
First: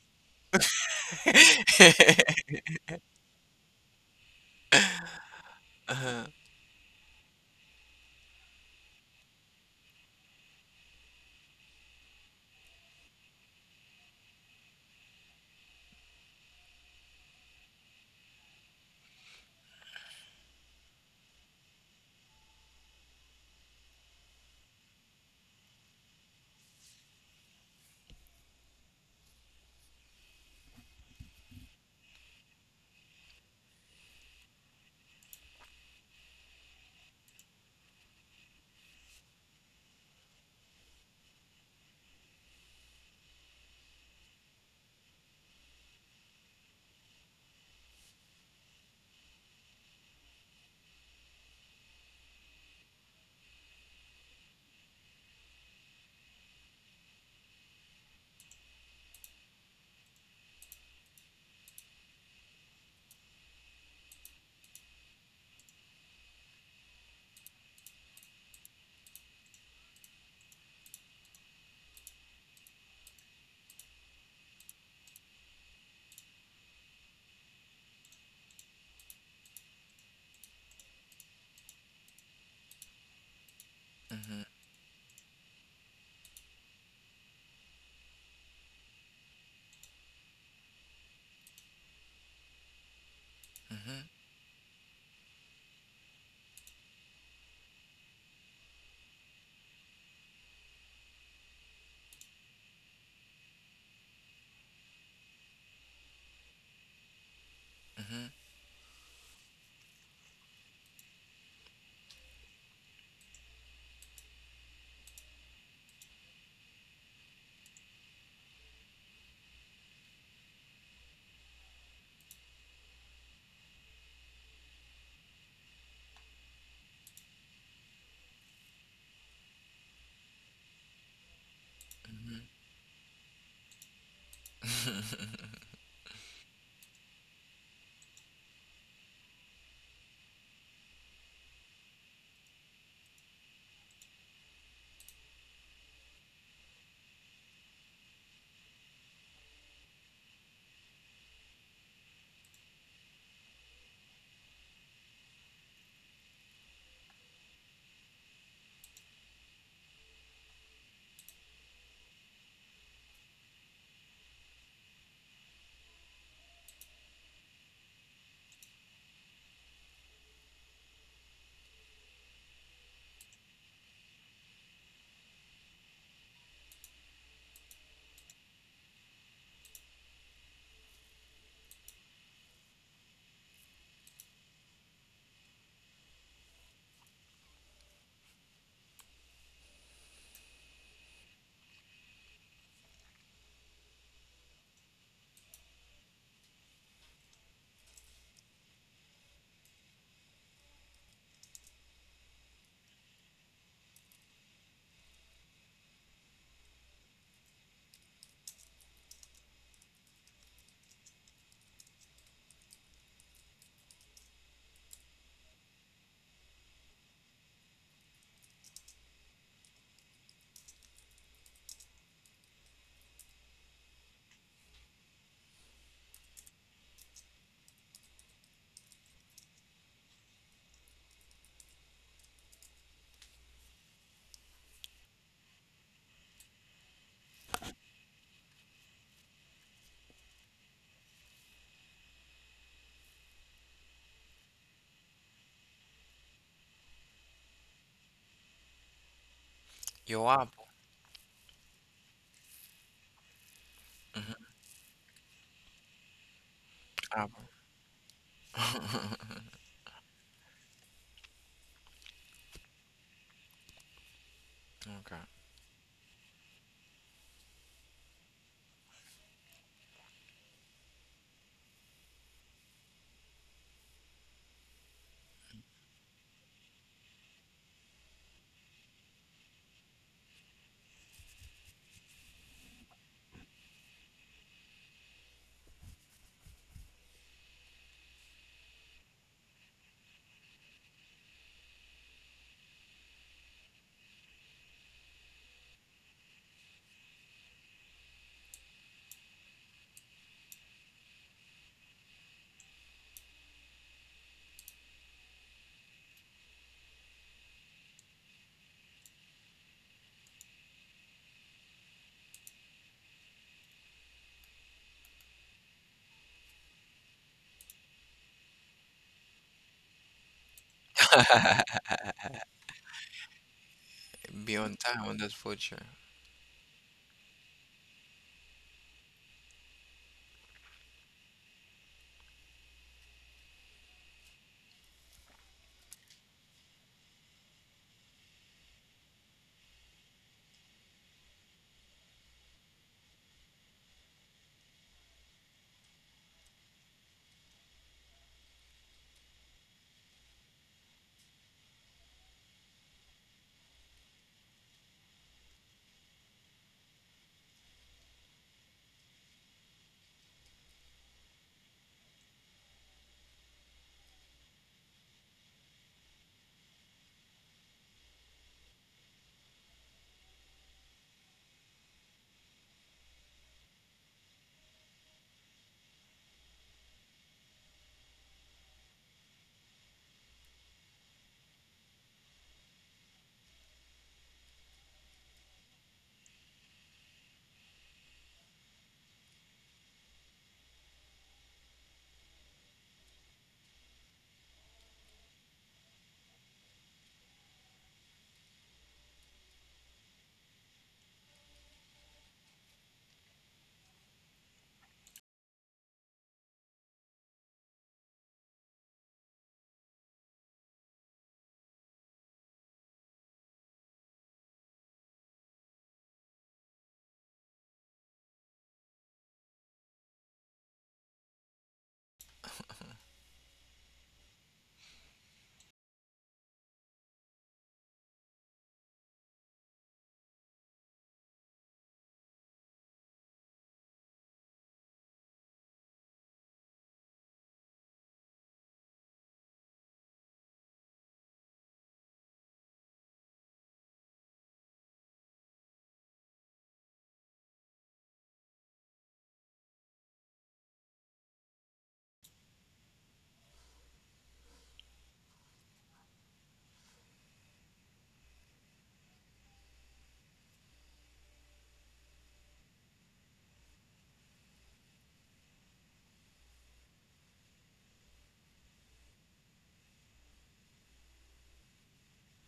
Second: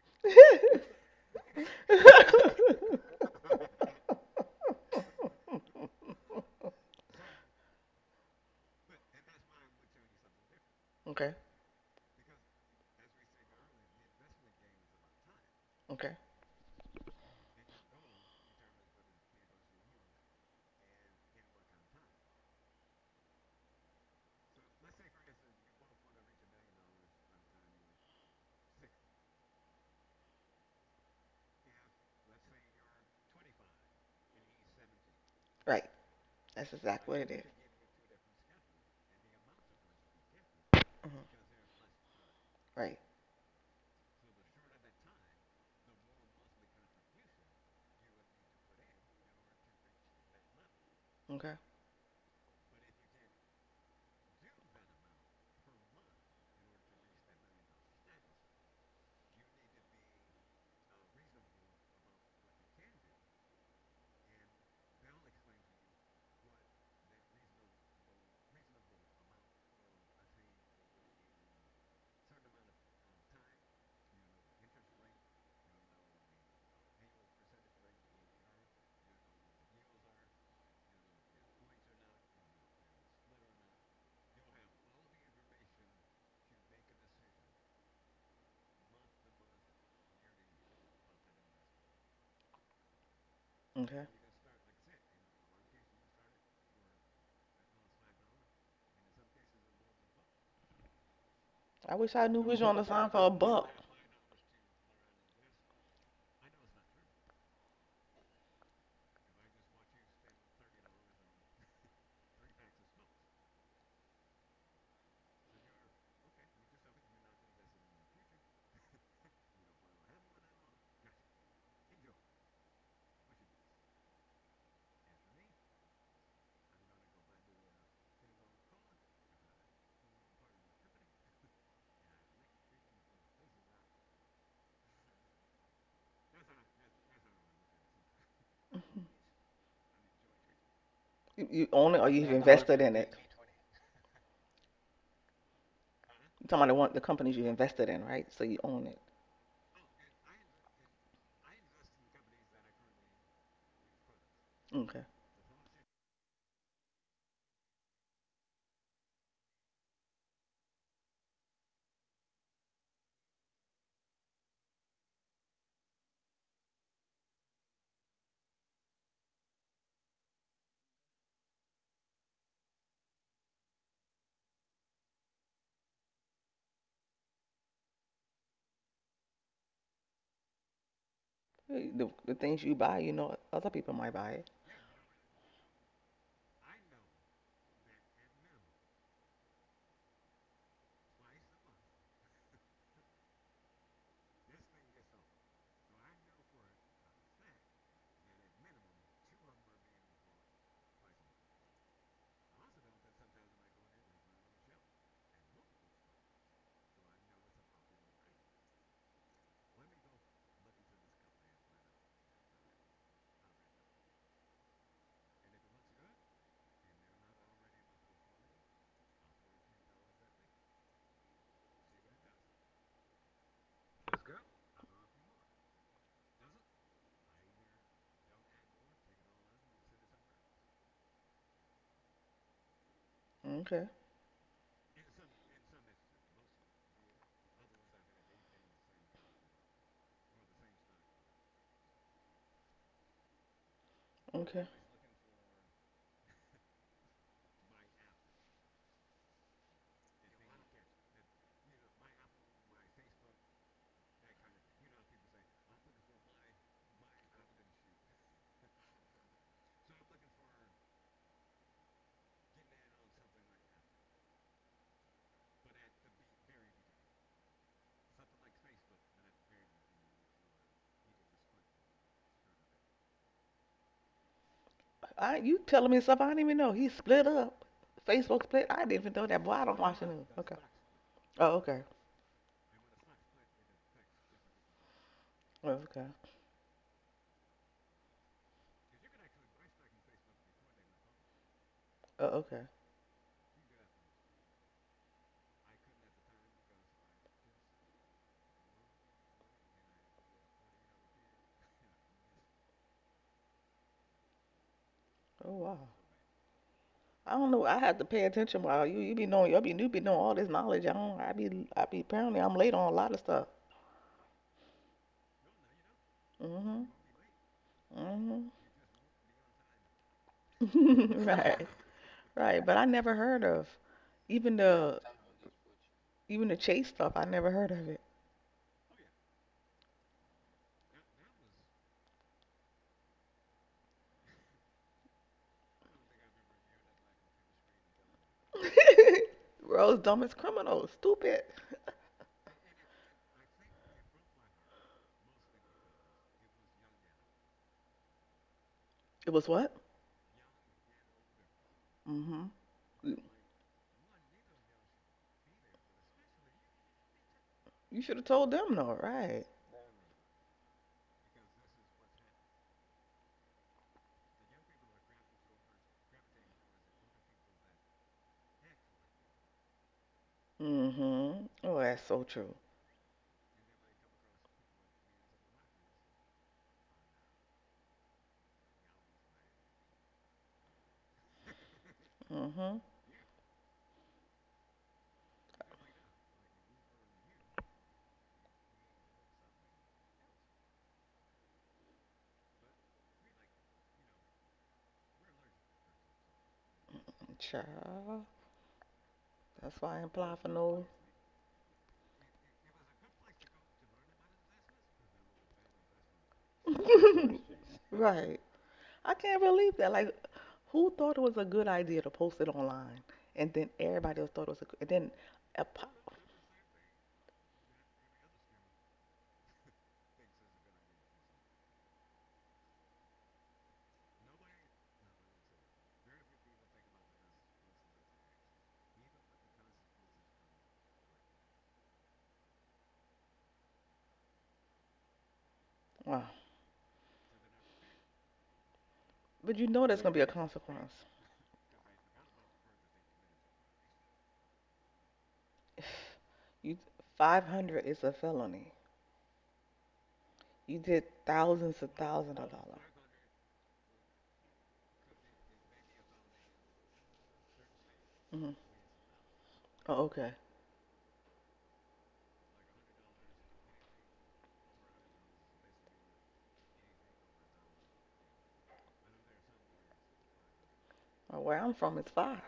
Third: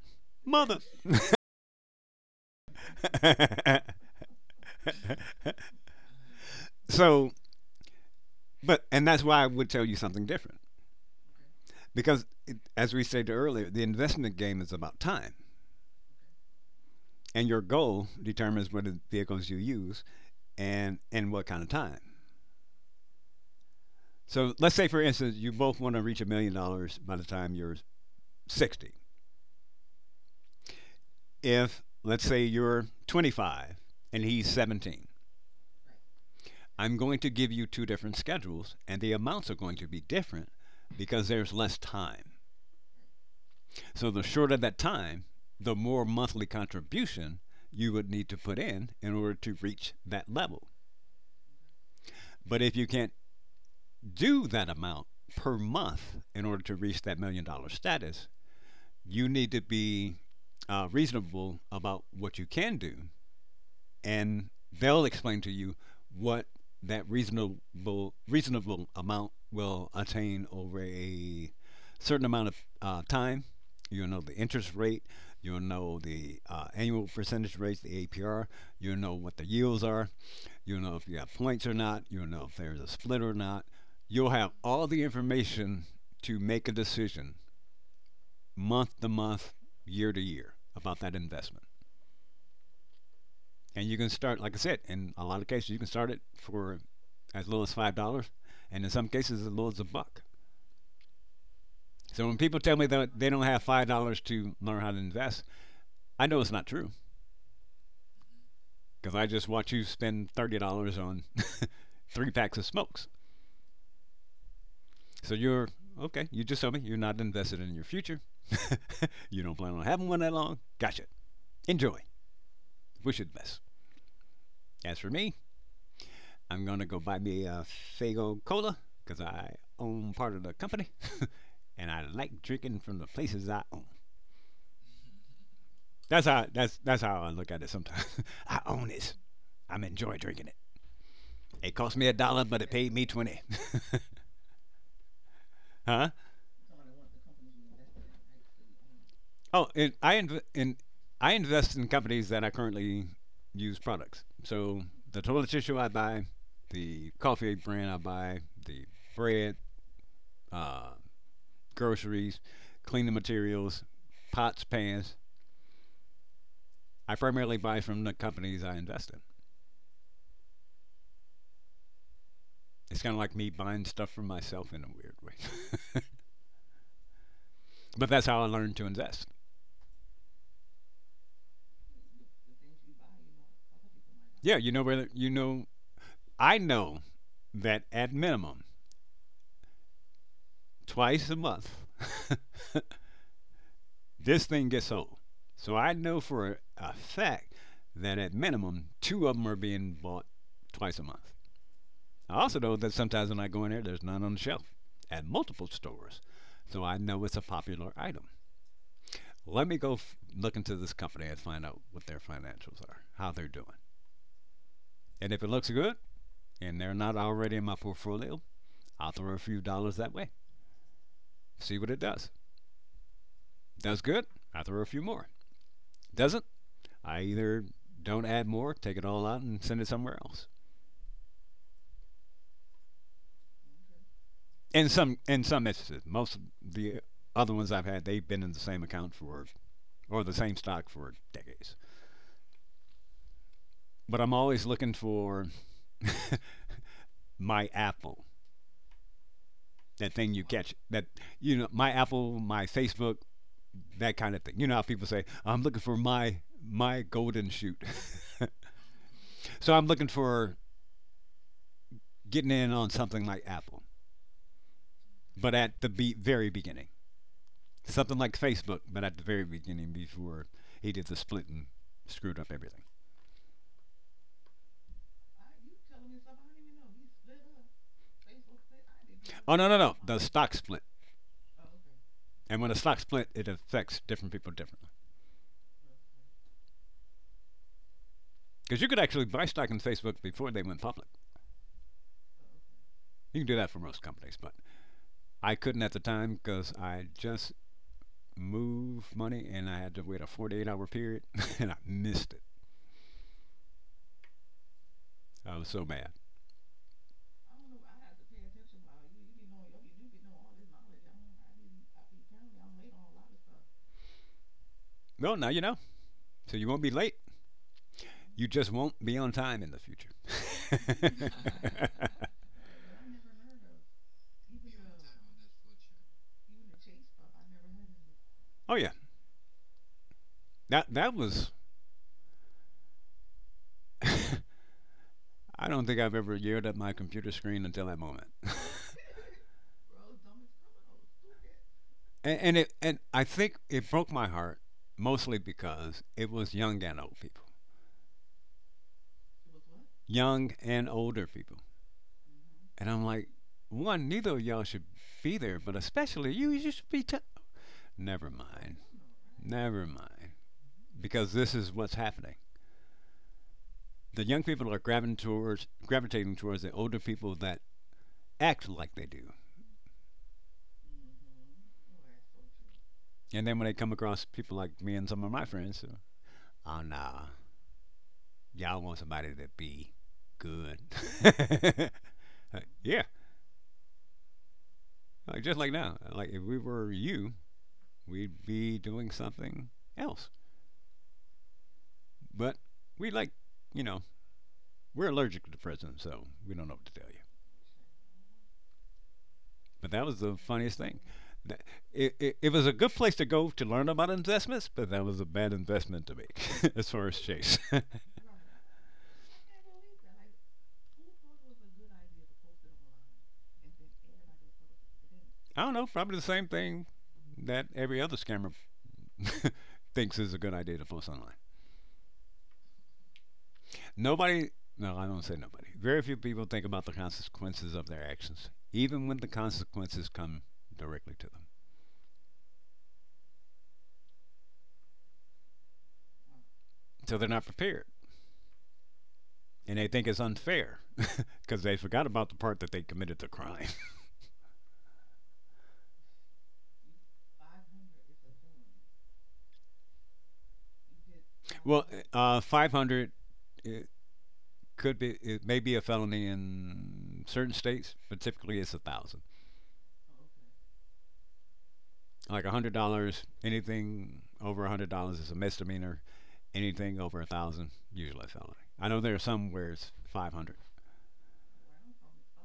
Speaker 3: mother.
Speaker 1: Uh-huh.
Speaker 3: So, but and that's why I would tell you something different
Speaker 2: Okay.
Speaker 3: because, as we stated earlier, the investment game is about time,
Speaker 2: Okay.
Speaker 3: and your goal determines what vehicles you use and in what kind of time. So let's say, for instance, you both want to reach $1 million by the time you're 60. If, let's say, you're 25 and he's 17,
Speaker 2: Right. That's
Speaker 3: I'm
Speaker 2: exactly
Speaker 3: going to
Speaker 2: what it
Speaker 3: give
Speaker 2: is.
Speaker 3: you two different schedules, and the amounts are going to be different
Speaker 2: Mhm.
Speaker 3: because there's less time.
Speaker 2: Right.
Speaker 3: So the shorter that time, the more monthly contribution you would need to put in order to reach that level.
Speaker 2: Okay.
Speaker 3: But if you can't do that amount per month in order to reach that $1 million status, you need to be reasonable about what you can do, and they'll explain to you what that reasonable amount will attain over a certain amount of time. You'll know the interest rate. You'll know the annual percentage rates, the APR. You'll know what the yields are. You'll know if you have points or not. You'll know if there's a split or not. You'll
Speaker 1: Hmm.
Speaker 3: have all the information to make a decision month to month, year to year about that investment. And you
Speaker 1: Hmm.
Speaker 2: Okay.
Speaker 3: can start, like I said, in a lot of cases, you can start it for as little as $5, and in some cases, as little as $1.
Speaker 2: I wish I
Speaker 3: So when
Speaker 2: knew which
Speaker 3: people
Speaker 2: one
Speaker 3: tell
Speaker 2: to
Speaker 3: me
Speaker 2: sign
Speaker 3: that
Speaker 2: for a
Speaker 3: they don't have
Speaker 2: buck.
Speaker 3: $5 to learn how to invest, I know it's not true
Speaker 1: Hmm.
Speaker 3: because I just watch you spend $30 on three packs of smokes. So you're okay. You just told me you're not invested in your future. You don't plan on having one that long. Gotcha. Enjoy. Wish you the best. As for me, I'm gonna go buy me a Fago Cola because I own part of the company, and I like
Speaker 1: Hmm.
Speaker 3: drinking from the places I own. That's how I look at it sometimes. I own this. I'm enjoy drinking it.
Speaker 2: You
Speaker 3: It
Speaker 2: own
Speaker 3: cost
Speaker 2: it or
Speaker 3: me a
Speaker 2: you've
Speaker 3: dollar, but it
Speaker 2: invested
Speaker 3: paid
Speaker 2: in
Speaker 3: me
Speaker 2: it.
Speaker 3: 20. huh?
Speaker 2: You're talking about the one, the companies you invested in, right? So you own it.
Speaker 3: Oh, and I invest in companies that I currently use products. So
Speaker 2: Okay.
Speaker 3: the toilet tissue I buy, the coffee brand I buy, the bread, uh, groceries, cleaning materials, pots, pans. I primarily buy from the companies I invest in. It's kind of like me buying stuff for myself in a weird way. But that's how I learned to invest.
Speaker 2: The things you buy, other people might buy it.
Speaker 3: Yeah, whether I know that at minimum twice a month this thing gets sold. So I know for a fact that at minimum two of them are being bought twice a month. I also know that sometimes when I go in there, there's none on the shelf at multiple stores. So I know it's a popular item. Let me go look into this company and find out what their financials are, how they're doing. And if it looks good and they're not already in my portfolio, I'll throw a few dollars that way, see what it does. Does good, I throw a few more. Doesn't, I either don't add more, take it all out, and send it somewhere else.
Speaker 2: Okay.
Speaker 3: In some instances, most of the other ones I've had, they've been in the same account for or the same stock for decades. But I'm
Speaker 2: Okay.
Speaker 3: always looking for my Apple, that
Speaker 1: Your
Speaker 3: thing you
Speaker 1: Apple.
Speaker 3: catch, that my Apple, my Facebook, that kind of thing. You know how people say I'm looking for my
Speaker 1: Apple.
Speaker 3: golden shoot. So I'm looking for getting in on something like Apple,
Speaker 1: Okay.
Speaker 3: but at the very beginning, something like Facebook, but at the very beginning before he did the split and screwed up everything.
Speaker 2: You telling me stuff I didn't even know. He split up. Facebook split. I didn't even know that. Boy,
Speaker 3: Oh,
Speaker 2: I
Speaker 3: no,
Speaker 2: don't
Speaker 3: no, no,
Speaker 2: watch the
Speaker 3: the
Speaker 2: news.
Speaker 3: stock
Speaker 2: Okay.
Speaker 3: split.
Speaker 2: Oh, okay.
Speaker 3: And when a stock split, it affects different people differently.
Speaker 2: Oh, okay.
Speaker 3: Because you could actually buy stock in Facebook before they went public.
Speaker 2: Oh, okay.
Speaker 3: You can do that for most companies, but I couldn't at the time because I just move money, and I had to wait a 48-hour period, and I missed it. I
Speaker 2: Oh,
Speaker 3: was so
Speaker 2: wow.
Speaker 3: mad.
Speaker 2: I don't know. I had to pay attention. While you be knowing, you be knowing all this knowledge. I don't. I be. Apparently, I'm late on a lot of stuff.
Speaker 3: Well, now you know. So you won't
Speaker 2: Mhm.
Speaker 3: be late. You
Speaker 2: Mhm.
Speaker 3: just won't be on time in the future.
Speaker 2: right. Right. But I never heard of
Speaker 1: Be
Speaker 2: even
Speaker 1: on
Speaker 2: the
Speaker 1: time on that future.
Speaker 2: Even the Chase stuff, I never heard of it.
Speaker 3: Oh, yeah, that was. I don't think I've ever yelled at my computer screen until that moment.
Speaker 2: World's dumbest criminals, stupid.
Speaker 3: And I think it broke my heart mostly because it was young and old people,
Speaker 2: It was what?
Speaker 3: young and older people,
Speaker 2: Mm-hmm.
Speaker 3: and I'm
Speaker 2: You
Speaker 3: like, one, neither of y'all should be there, but especially you should be.
Speaker 2: You should have
Speaker 3: Never
Speaker 2: told them
Speaker 3: mind.
Speaker 2: though, right?
Speaker 3: Never mind, because this is what's happening. The young people are grabbing towards, gravitating towards the older people that act like they do.
Speaker 2: Mm-hmm. Oh, that's so true.
Speaker 3: And then when they come across people like me and some of my friends, oh nah, y'all want somebody to be good. Uh,
Speaker 2: Mm-hmm.
Speaker 3: yeah, like just like now. Like if we were you, we'd be doing something else. But we like, you know, we're allergic to the president, so we don't know what to tell you.
Speaker 2: Child. That's
Speaker 3: But
Speaker 2: why I
Speaker 3: that
Speaker 2: ain't
Speaker 3: was
Speaker 2: apply
Speaker 3: the
Speaker 2: for
Speaker 3: funniest
Speaker 2: no.
Speaker 3: thing. It was a good place to go to learn about investments, but that was a bad investment to make as far as Chase. I
Speaker 2: Right. I can't believe that. Like, who thought it was a good idea to post it online? And then everybody else thought it was a good, and then a
Speaker 3: don't know,
Speaker 2: pop.
Speaker 3: probably the same thing that every other scammer thinks is a good idea to post online. Nobody, no, I don't say nobody. Very few people think about the consequences of their actions, even when the consequences come directly to them.
Speaker 2: Wow.
Speaker 3: So they're not prepared.
Speaker 2: But you
Speaker 3: And
Speaker 2: know
Speaker 3: they
Speaker 2: there's
Speaker 3: think
Speaker 2: gonna be
Speaker 3: it's
Speaker 2: a
Speaker 3: unfair
Speaker 2: consequence.
Speaker 3: because they forgot about the part that they committed the crime.
Speaker 2: You, 500 is a felony. You did
Speaker 3: Well,
Speaker 2: thousands of dollars.
Speaker 3: 500 could be, it may be a felony in certain states, but
Speaker 2: Mm.
Speaker 3: typically it's 1,000.
Speaker 2: Oh, okay.
Speaker 3: Like $100, anything over $100 is a misdemeanor. Anything over 1,000, usually a felony. I know there are some where it's 500,
Speaker 2: Oh, where I'm from, it's five.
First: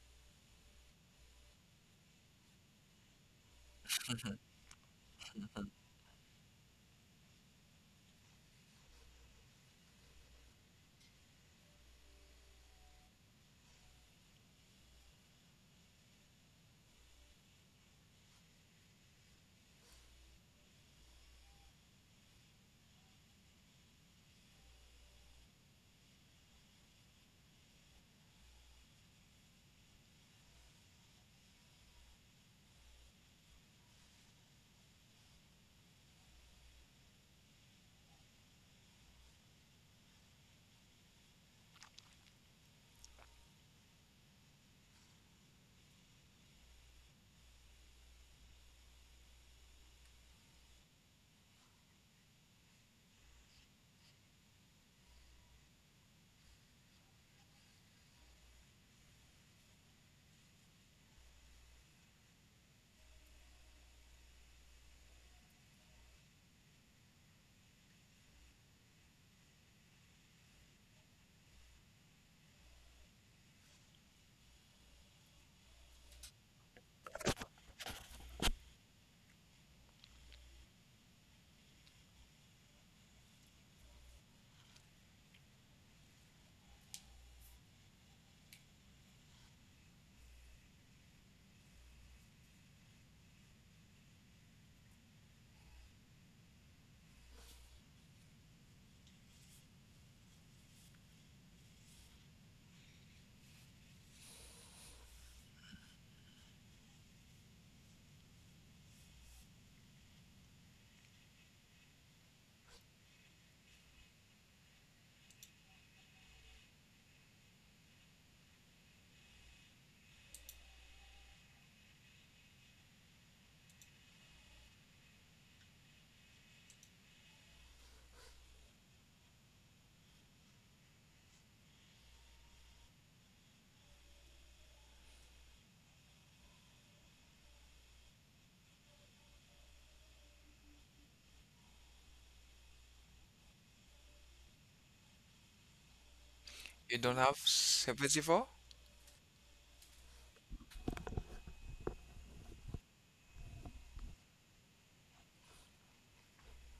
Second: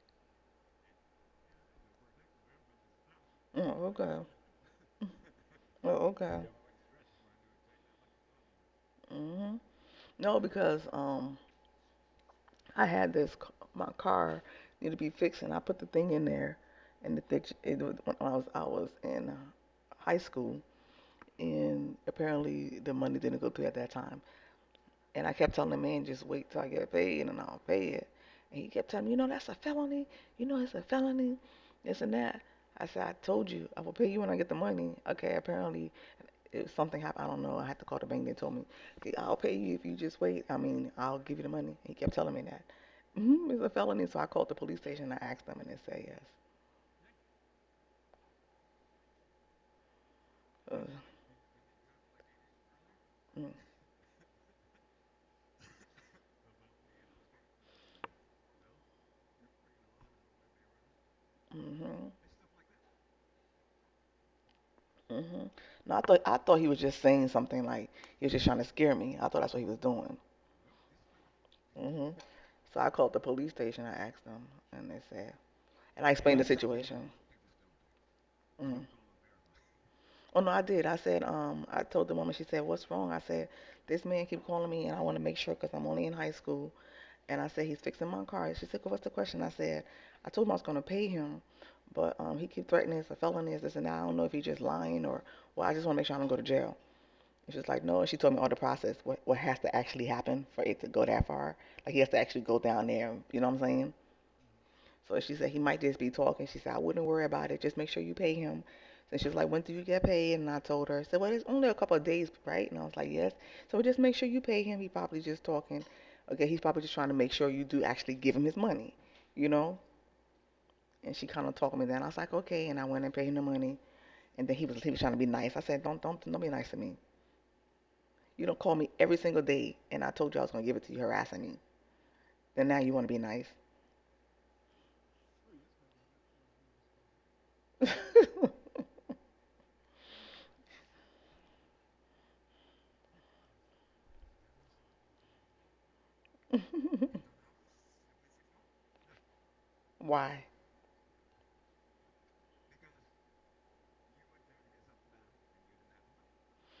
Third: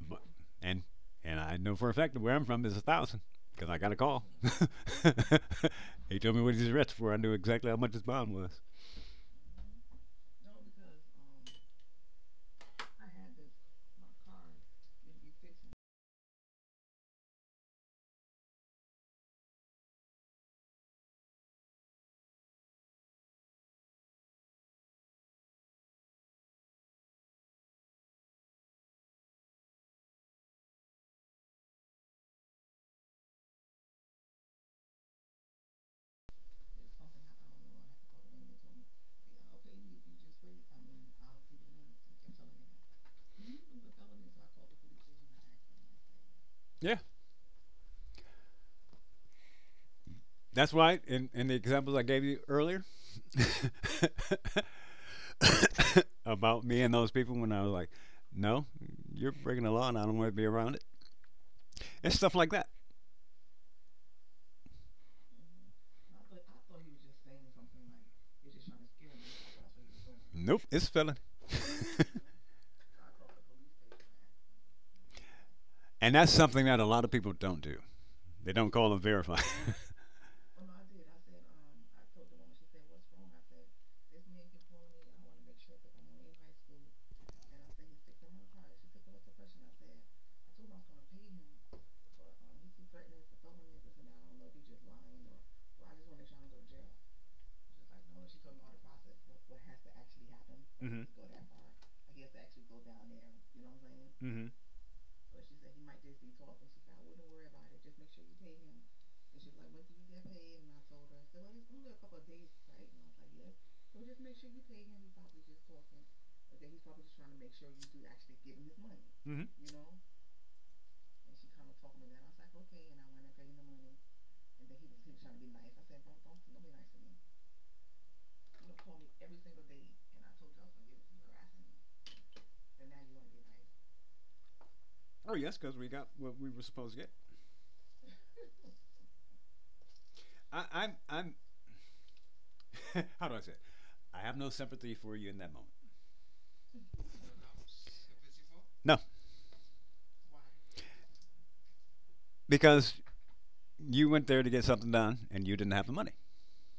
Speaker 3: but and and I know for a fact that where I'm from is 1,000 because
Speaker 2: Mm,
Speaker 3: I got a
Speaker 2: okay.
Speaker 3: call.
Speaker 2: Mm, Oh,
Speaker 3: He told
Speaker 2: okay.
Speaker 3: me what he's arrested for. I knew exactly how much his bond was.
Speaker 2: hmm No, because I had my car needed to be fixed, and I put the thing in there, and the thing it was when I was in high school, and apparently the money didn't go through at that time, and I kept telling the man, just wait till I get paid and I'll pay it. And he kept telling me, that's a felony. It's a felony. This and that. I said, I told you, I will pay you when I get the money. Okay, apparently it something happened. I don't know. I had to call the bank. They told me, "Okay, I'll pay you if you just wait. I mean, I'll give you the money. He kept telling me that. Mm-hmm, it's a felony. So I called the police station. I asked them and they said yes.
Speaker 3: Yeah, that's
Speaker 2: Ugh.
Speaker 3: right. In the examples I gave you earlier,
Speaker 2: Mm,
Speaker 3: about me and those people when I was like, no, you're breaking the law and I don't want to be around it.
Speaker 2: Mm-hmm.
Speaker 3: And stuff like that.
Speaker 2: Mm-hmm. No, I thought he was just saying something like he was just trying to scare me. I thought that's what he was doing.
Speaker 3: Nope, it's a felony.
Speaker 2: Hmm So I called the police station. I asked them, and they said, and I
Speaker 3: And that's
Speaker 2: explained the
Speaker 3: something that a lot
Speaker 2: situation.
Speaker 3: of people don't do. They don't
Speaker 2: Mm.
Speaker 3: call them verify.
Speaker 2: Oh no, I did. I said, I told the woman. She said, "What's wrong?" I said, "This man keep calling me, and I want to make sure because I'm only in high school." And I said, "He's fixing my car." She said, well, "What's the question?" I said, "I told him I was going to pay him, but he keep threatening it's a felony, it's this and that. I don't know if he's just lying or well. I just want to make sure I don't go to jail." And she's like, "No." And she told me all the process, what has to actually happen for it to go
Speaker 3: Mm-hmm,
Speaker 2: that far. Like he has to actually go down there. You know what I'm saying?
Speaker 3: mm-hmm,
Speaker 2: So she said he might just be talking. She said I wouldn't worry about it. Just make sure you pay him. So she was like, when do you get paid? And I told her. I said, well, it's only a couple of days, right? And I was like, yes. So just make sure you pay him. He probably just talking. Okay, he's probably just trying to make sure you do actually give him his money,
Speaker 3: mm-hmm.
Speaker 2: you know. And she kind of talked me down. I was like, okay. And I went and paid him the money. And then he was trying to be nice. I said, don't be nice to me. You don't call me every single day, and I told you I was gonna give it to you, harassing me. Then now you want to be nice.
Speaker 3: Oh, yes, because we got what we were supposed to get. I'm how do I say it? I have no sympathy for you in that moment.
Speaker 1: You don't have 74?
Speaker 3: No,
Speaker 2: Why?
Speaker 3: because you went there to get something done and you didn't have the money.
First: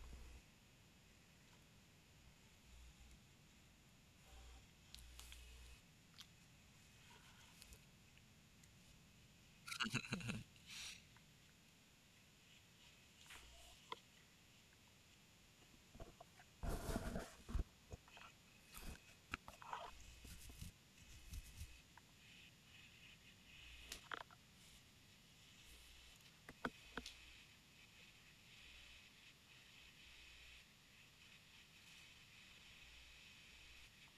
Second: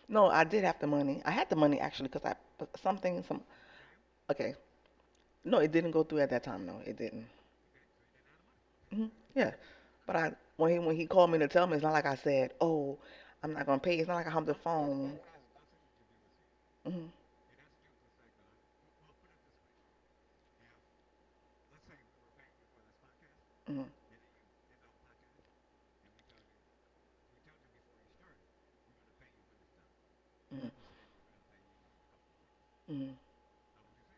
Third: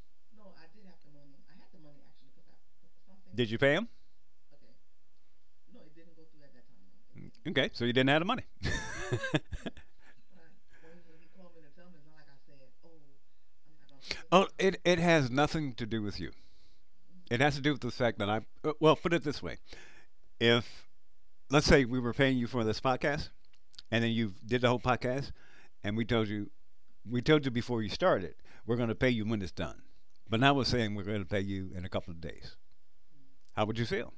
Speaker 2: No, I did have the money. I had the money actually because I but something some
Speaker 3: Did you pay him?
Speaker 2: okay. No, it didn't go through at that time. No, it didn't.
Speaker 3: Okay, so you didn't have the money.
Speaker 2: Hmm Yeah, but I when he called me to tell me, it's not like I said, oh, I'm not gonna pay. It's not like I hung
Speaker 3: Oh,
Speaker 2: the
Speaker 3: it
Speaker 2: phone.
Speaker 3: has nothing to do with you.
Speaker 2: Hmm
Speaker 3: It has to do with the fact that well, put it this way. If, let's say we were paying you for this podcast
Speaker 2: hmm
Speaker 3: and then you did the whole podcast and we told you, before you started, we're going to pay you when it's done. But now we're
Speaker 2: hmm
Speaker 3: saying we're going to pay you in a couple of days.
Speaker 2: hmm
Speaker 3: How would you feel?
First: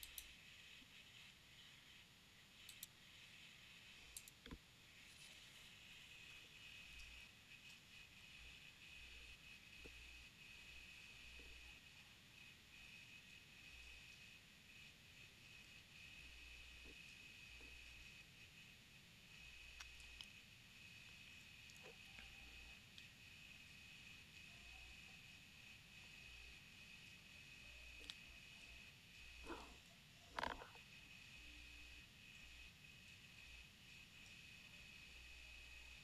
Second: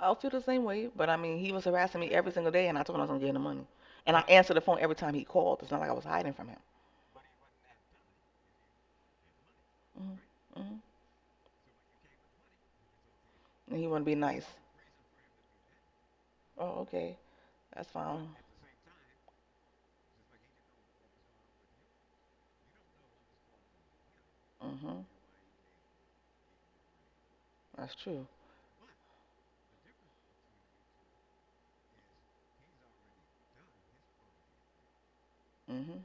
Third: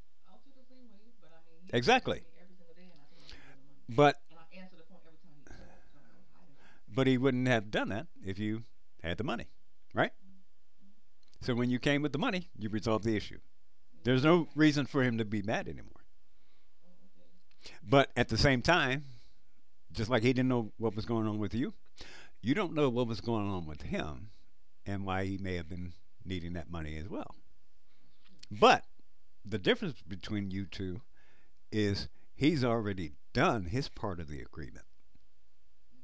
Speaker 2: I'll feel the same way, but I mean, he was harassing me
Speaker 3: Exactly.
Speaker 2: every single day, and I told him I was gonna get him the money, and
Speaker 3: But,
Speaker 2: I answered the phone every time he called. It's not like I was hiding from him.
Speaker 3: but he wouldn't have done that if you had the money, right?
Speaker 2: Hmm hmm
Speaker 3: So when you came with the money, you resolved the issue.
Speaker 2: And he wanted to be
Speaker 3: There's
Speaker 2: nice.
Speaker 3: no reason for him to be mad anymore.
Speaker 2: Oh, okay, that's
Speaker 3: But
Speaker 2: fine.
Speaker 3: at the same time, just like he didn't know what was going on with you, you don't know what was going on with him
Speaker 2: Hmm
Speaker 3: and why he may have been needing that money as well.
Speaker 2: That's true.
Speaker 3: But the difference between you two is he's already done his part of the agreement,
Speaker 2: Hmm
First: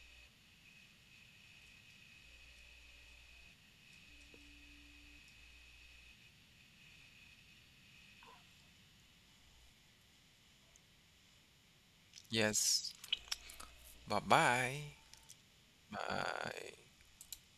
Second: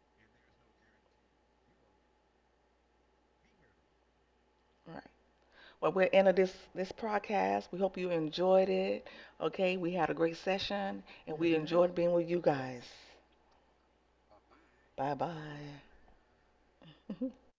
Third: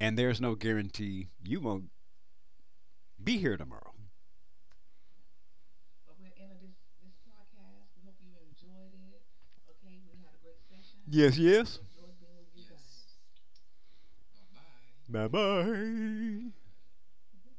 Speaker 3: and there's no guarantee you won't be here tomorrow.
Speaker 2: Well, we're end of this podcast. We hope you enjoyed it. Okay, we
Speaker 3: Okay,
Speaker 2: had a
Speaker 3: we had a
Speaker 2: great
Speaker 3: great session.
Speaker 2: session,
Speaker 3: Yes,
Speaker 2: and we
Speaker 3: yes.
Speaker 2: enjoyed being with you guys.
Speaker 1: Yes. Bye-bye.
Speaker 2: Bye
Speaker 3: Bye
Speaker 2: bye.
Speaker 3: bye.
Speaker 1: Bye.